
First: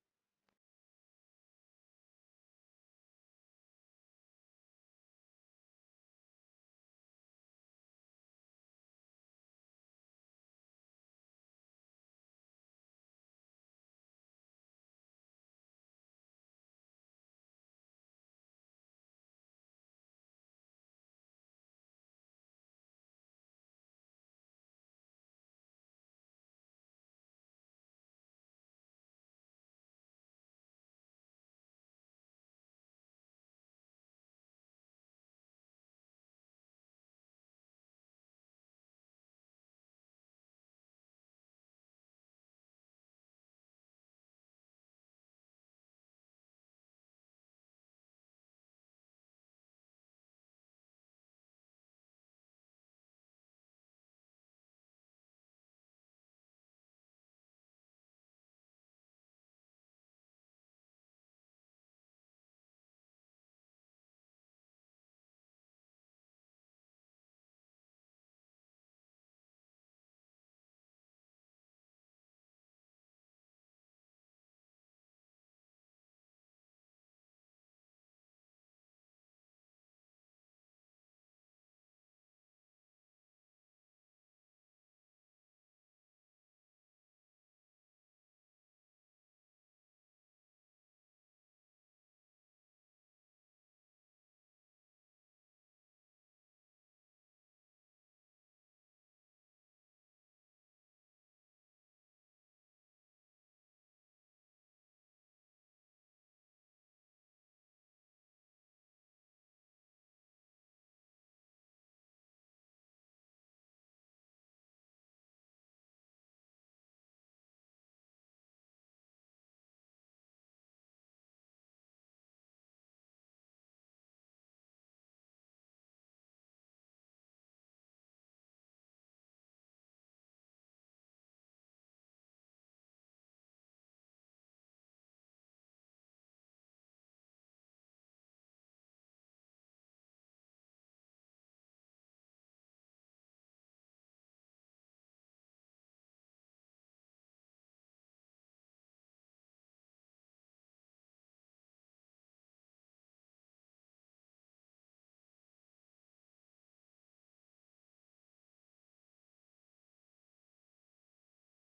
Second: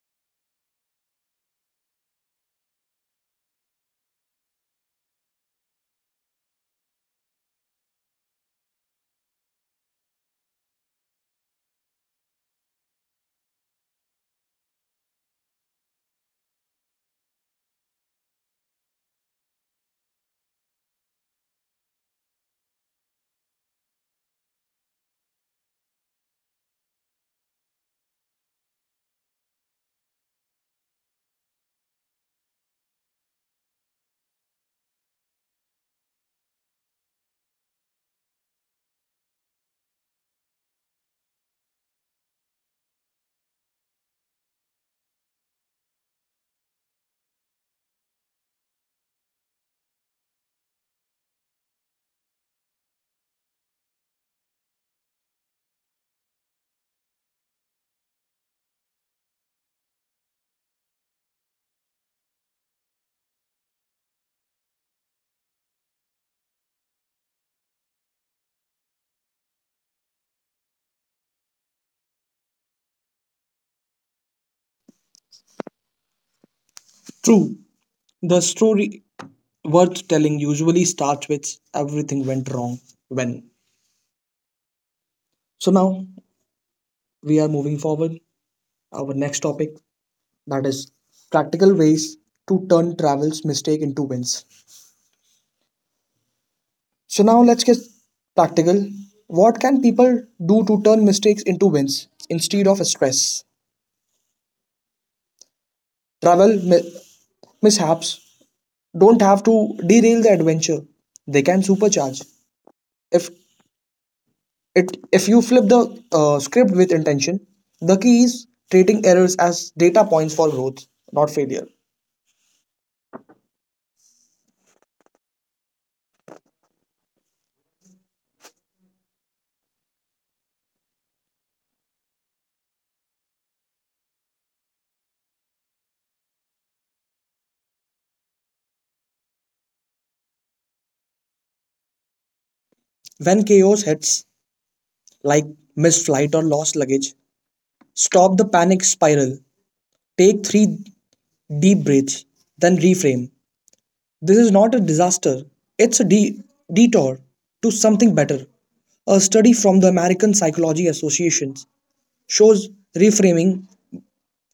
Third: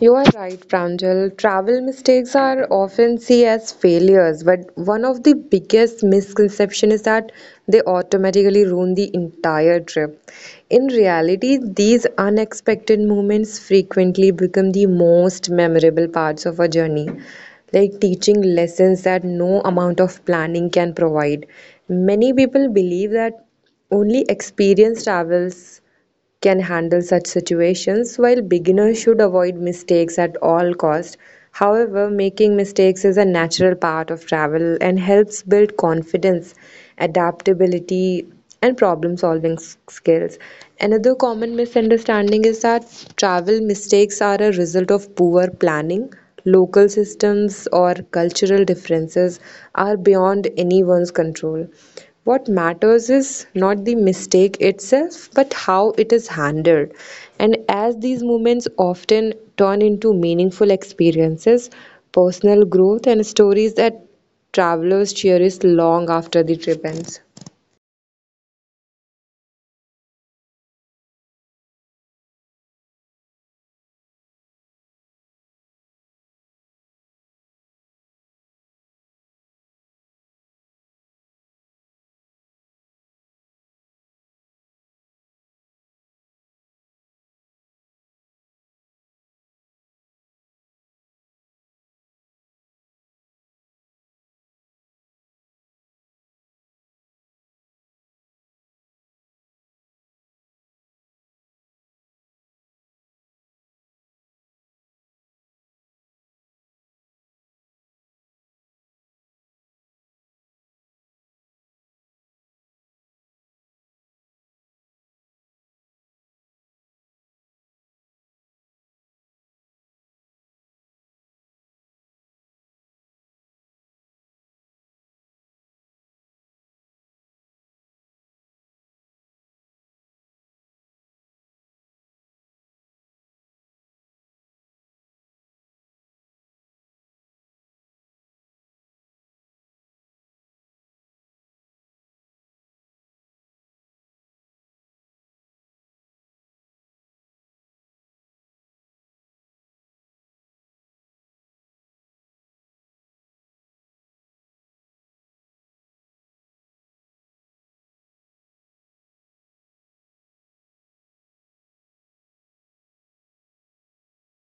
S2: You are right, Pranjal. Travel mistakes are often seen as failures, but one of the biggest misconceptions is that they automatically ruin the entire trip. In reality, these unexpected moments frequently become the most memorable parts of a journey, like teaching lessons that no amount of planning can provide. Many people believe that only experienced travels can handle such situations, while beginners should avoid mistakes at all cost. However, making mistakes is a natural part of travel and helps build confidence, adaptability, and problem solving skills. Another common misunderstanding is that travel mistakes are a result of poor planning. Local systems or cultural differences are beyond anyone's control. What matters is not the mistake itself, but how it is handled. And as these moments often turn into meaningful experiences, personal growth, and stories that travelers cherish long after the trip ends.
S1: True, the story worth telling usually starts with everything went wrong when. So now we are moving forward. Our next topic that is practical ways to turn travel's mistake into wins. So now let's get practical. What can people do to turn mistakes into wins instead of stress? Travel mishaps don't have to derail the adventure. They can supercharge. If if you flip the script with intention, the key is treating errors as data points for growth, not failure. When chaos hits, like missed flight or lost luggage, stop the panic spiral. Take three deep breaths, then reframe. This is not a disaster, it's a detour to something better. A study from the American Psychology Association shows reframing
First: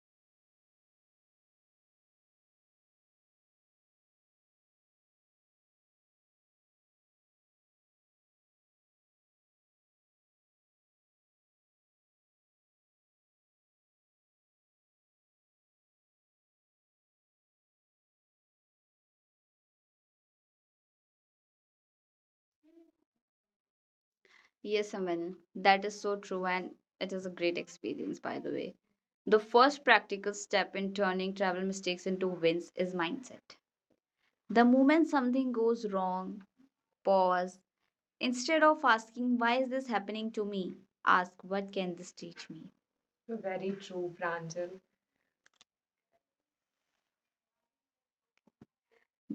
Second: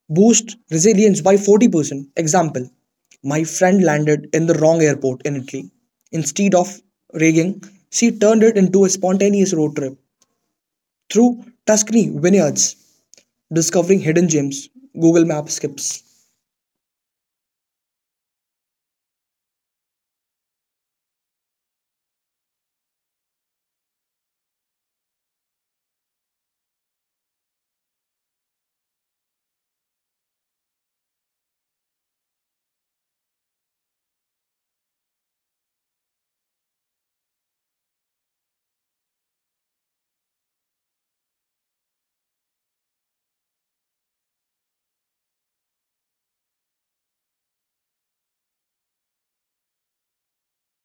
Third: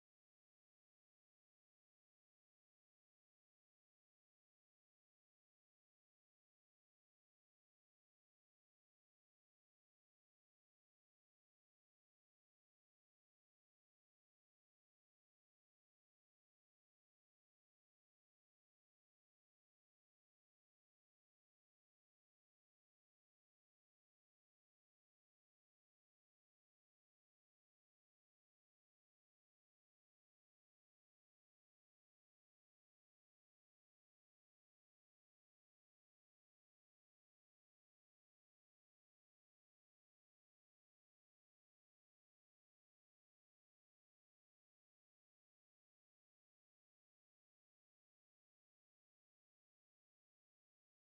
S1: boost resilience by 40%. Example: my friend landed in the wrong airport in Italy. Instead of raging, she turned it into a spontaneous road trip through Tuscany vineyards, discovering hidden gems. Google Maps skips.
S3: Yes, Aman, that is so true and it is a great experience by the way. The first practical step in turning travel mistakes into wins is mindset. The moment something goes wrong, pause. Instead of asking, why is this happening to me? Ask, what can this teach me? Very true, Pranjal.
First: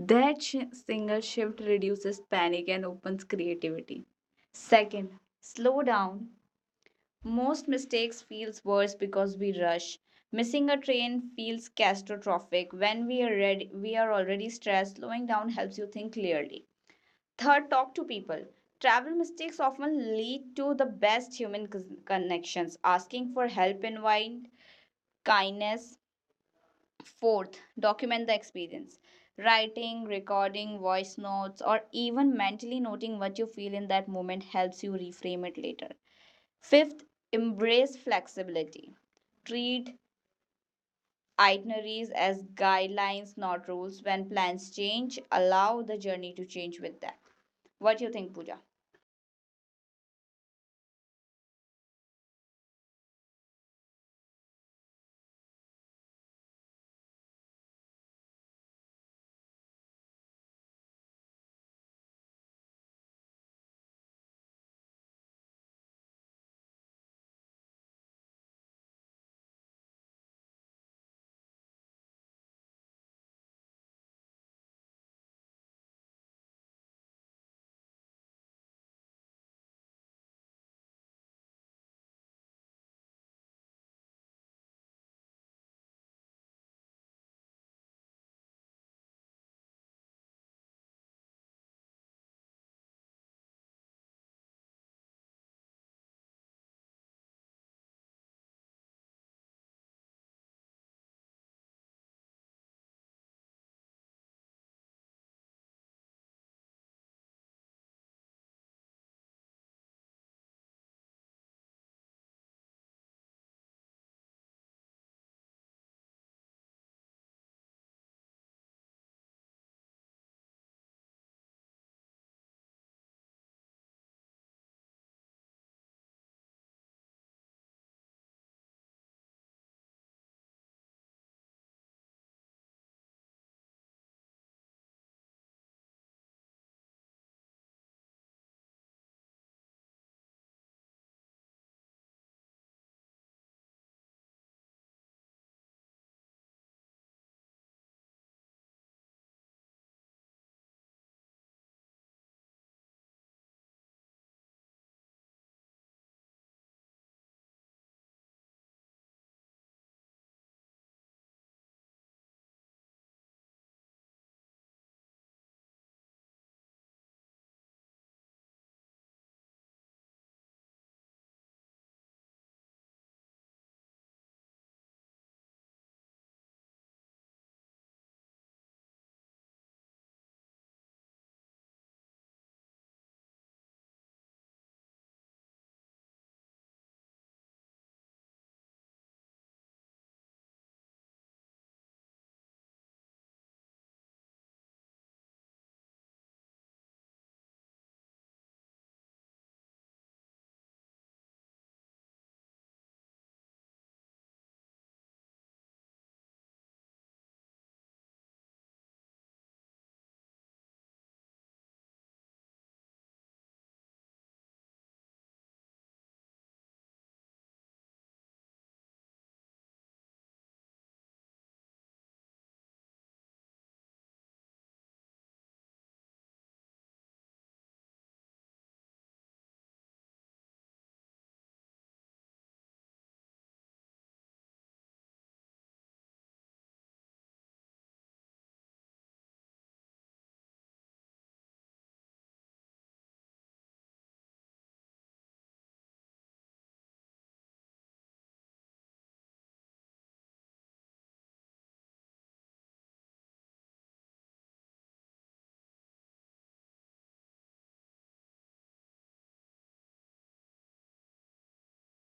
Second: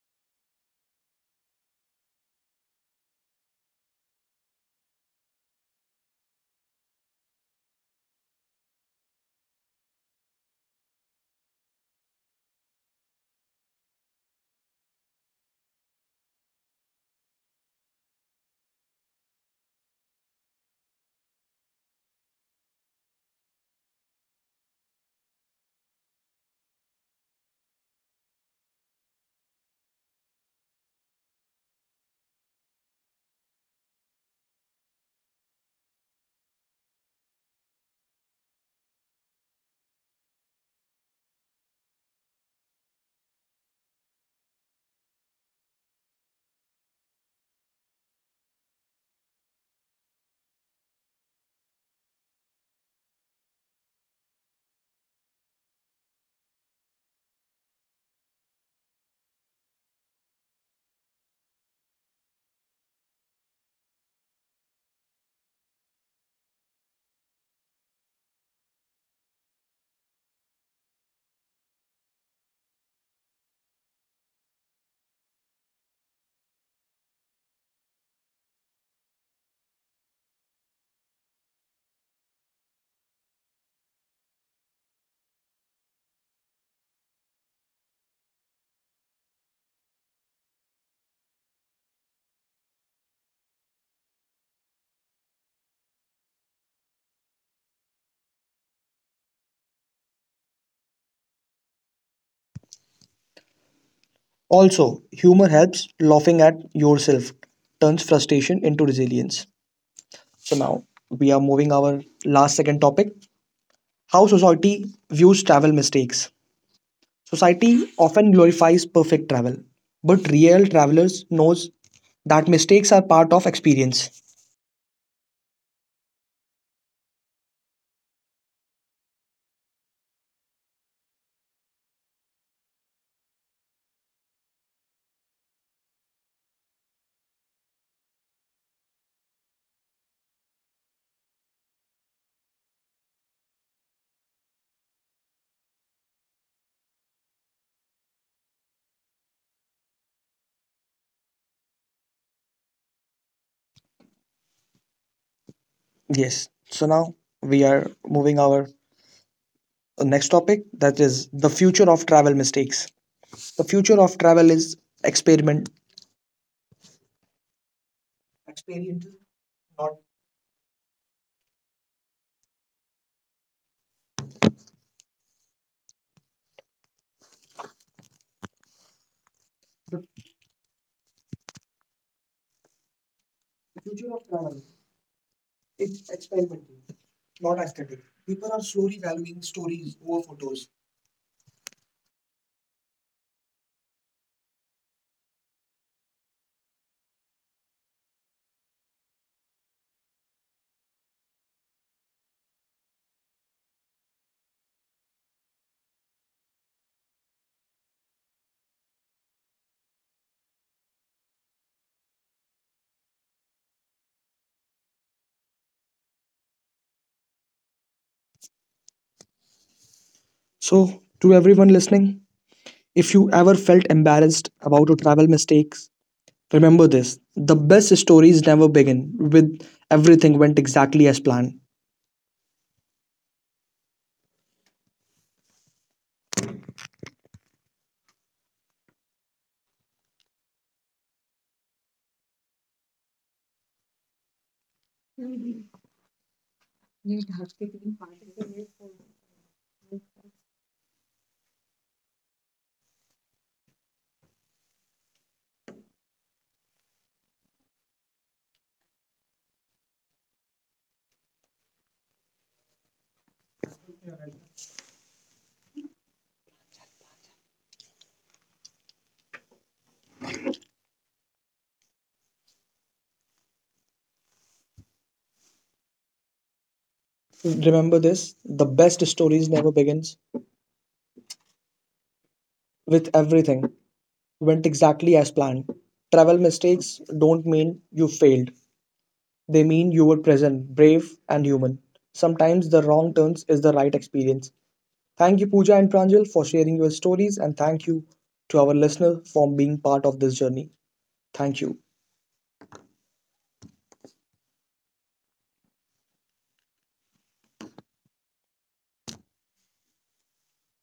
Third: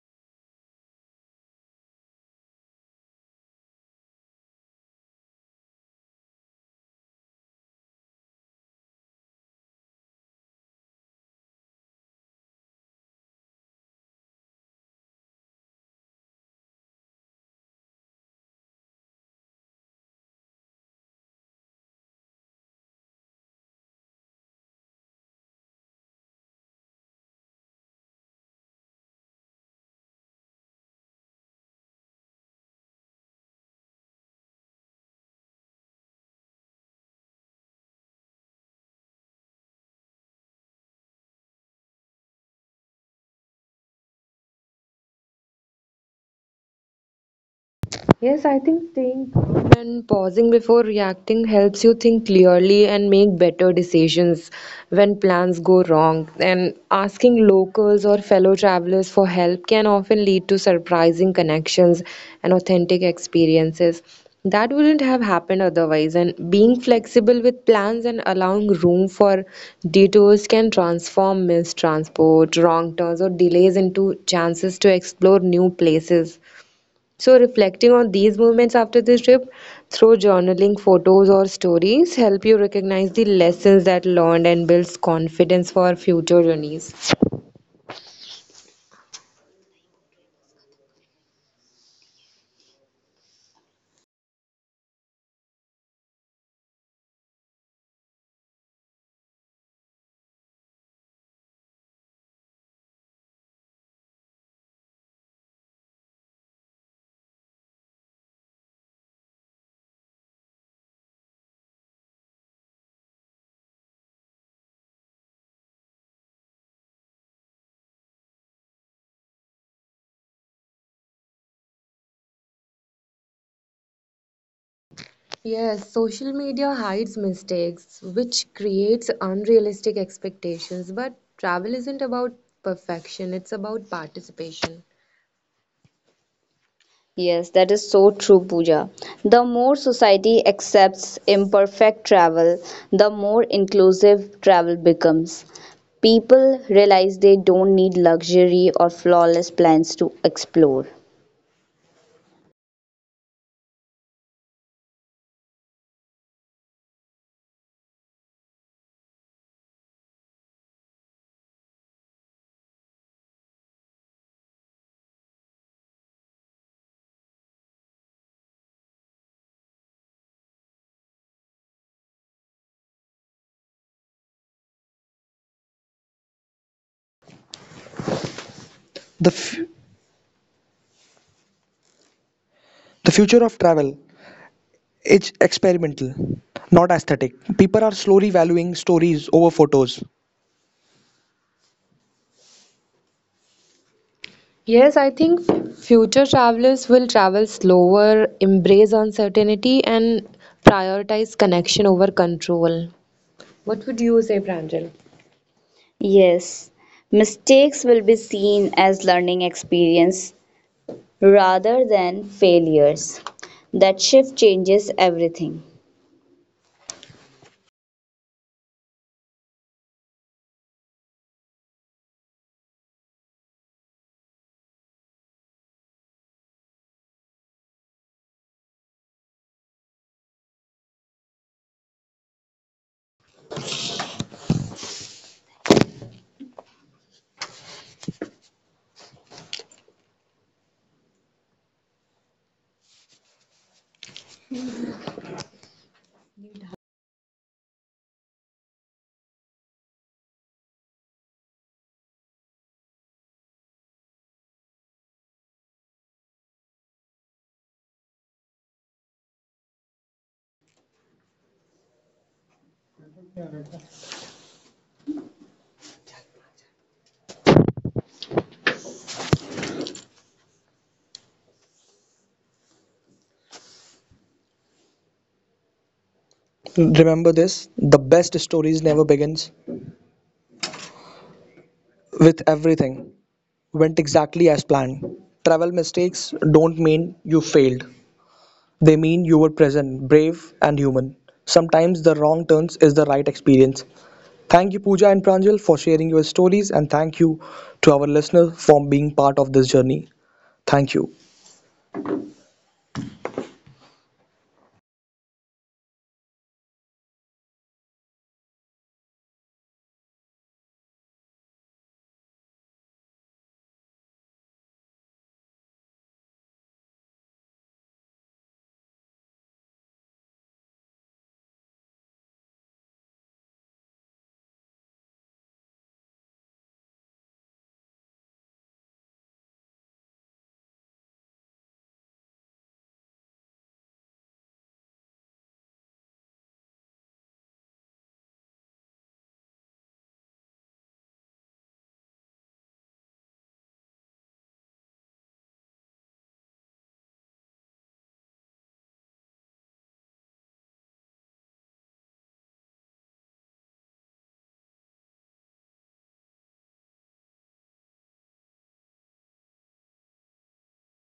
S3: That single shift reduces panic and opens creativity. Second, slow down. Most mistakes feels worse because we rush. Missing a train feels catastrophic. When we are ready, we are already stressed. Slowing down helps you think clearly. Third, talk to people. Travel mistakes often lead to the best human connections. Asking for help invite kindness. Fourth, document the experience. Writing, recording, voice notes, or even mentally noting what you feel in that moment helps you reframe it later. Fifth, embrace flexibility. Treat itineraries as guidelines, not rules. When plans change, allow the journey to change with that.
S2: Yes, I
S3: What do you
S2: think
S3: think, Pooja?
S2: staying calm and pausing before reacting helps you think clearly and make better decisions when plans go wrong. And asking locals or fellow travelers for help can often lead to surprising connections and authentic experiences that wouldn't have happened otherwise. And being flexible with plans and allowing room for detours can transform mistransport, wrong turns, or delays into chances to explore new places. So, reflecting on these moments after this trip through journaling, photos, or stories help you recognize the lessons that learned and builds confidence for future journeys.
S1: Also, humor helps. Laughing at yourself turns frustration into resilience. So now we are moving our last second topic: how society views travel mistakes. Society often glorifies perfect travel, but real travelers knows that mistakes are part of experience.
S2: Yes, social media hides mistakes, which creates unrealistic expectations. But travel isn't about perfection, it's about participation. Yes, that is so true, Pooja. The more society accepts imperfect travel, the more inclusive travel becomes. People realize they don't need luxury or flawless plans to explore.
S1: Yes. So now we are moving our next topic that is the future of travel mistakes. The future of travel is experiment. Experience, not
S2: The,
S1: the
S2: f- the future
S1: future
S2: of
S1: of travel.
S2: travel is
S1: It's
S2: experimental,
S1: experimenting, not
S2: not aesthetic.
S1: aesthetic. People
S2: People
S1: are
S2: are
S1: slowly
S2: slowly
S1: valuing
S2: valuing
S1: stories
S2: stories over
S1: over photos.
S2: photos. Yes, I think future travelers will travel slower, embrace uncertainty, and prioritize connection over control. What would you say, Pranjal? Yes, mistakes will be seen as learning experience rather than failures. That shift changes everything.
S1: So, to everyone listening, if you ever felt embarrassed about a travel mistake, Remember this the best stories never begin with everything went exactly as planned. Remember
S2: Remember
S1: this
S2: this the
S1: the best
S2: best
S1: stories
S2: stories never
S1: never begins
S2: begins
S1: with
S2: with
S1: everything
S2: everything
S1: went
S2: went
S1: exactly
S2: exactly
S1: as
S2: as
S1: planned.
S2: planned.
S1: Travel
S2: Travel
S1: mistakes
S2: mistakes
S1: don't
S2: don't
S1: mean
S2: mean
S1: you
S2: you
S1: failed.
S2: failed, they
S1: They
S2: mean
S1: mean you
S2: you were
S1: were
S2: present,
S1: present, brave
S2: brave, and
S1: and human.
S2: human. Sometimes
S1: Sometimes
S2: the
S1: the
S2: wrong
S1: wrong
S2: turns
S1: turns
S2: is
S1: is
S2: the
S1: the right
S2: right experience.
S1: experience.
S2: Thank
S1: Thank
S2: you,
S1: you Pooja
S2: Pooja
S1: and
S2: and Pranjal,
S1: Pranjal
S2: for
S1: for
S2: sharing
S1: sharing
S2: your
S1: your
S2: stories,
S1: stories
S2: and
S1: and
S2: thank
S1: thank you
S2: you to
S1: to
S2: our
S1: our
S2: listeners
S1: listener for
S2: for
S1: being
S2: being part
S1: part
S2: of
S1: of
S2: this
S1: this journey.
S2: journey. Thank
S1: Thank
S2: you.
S1: you.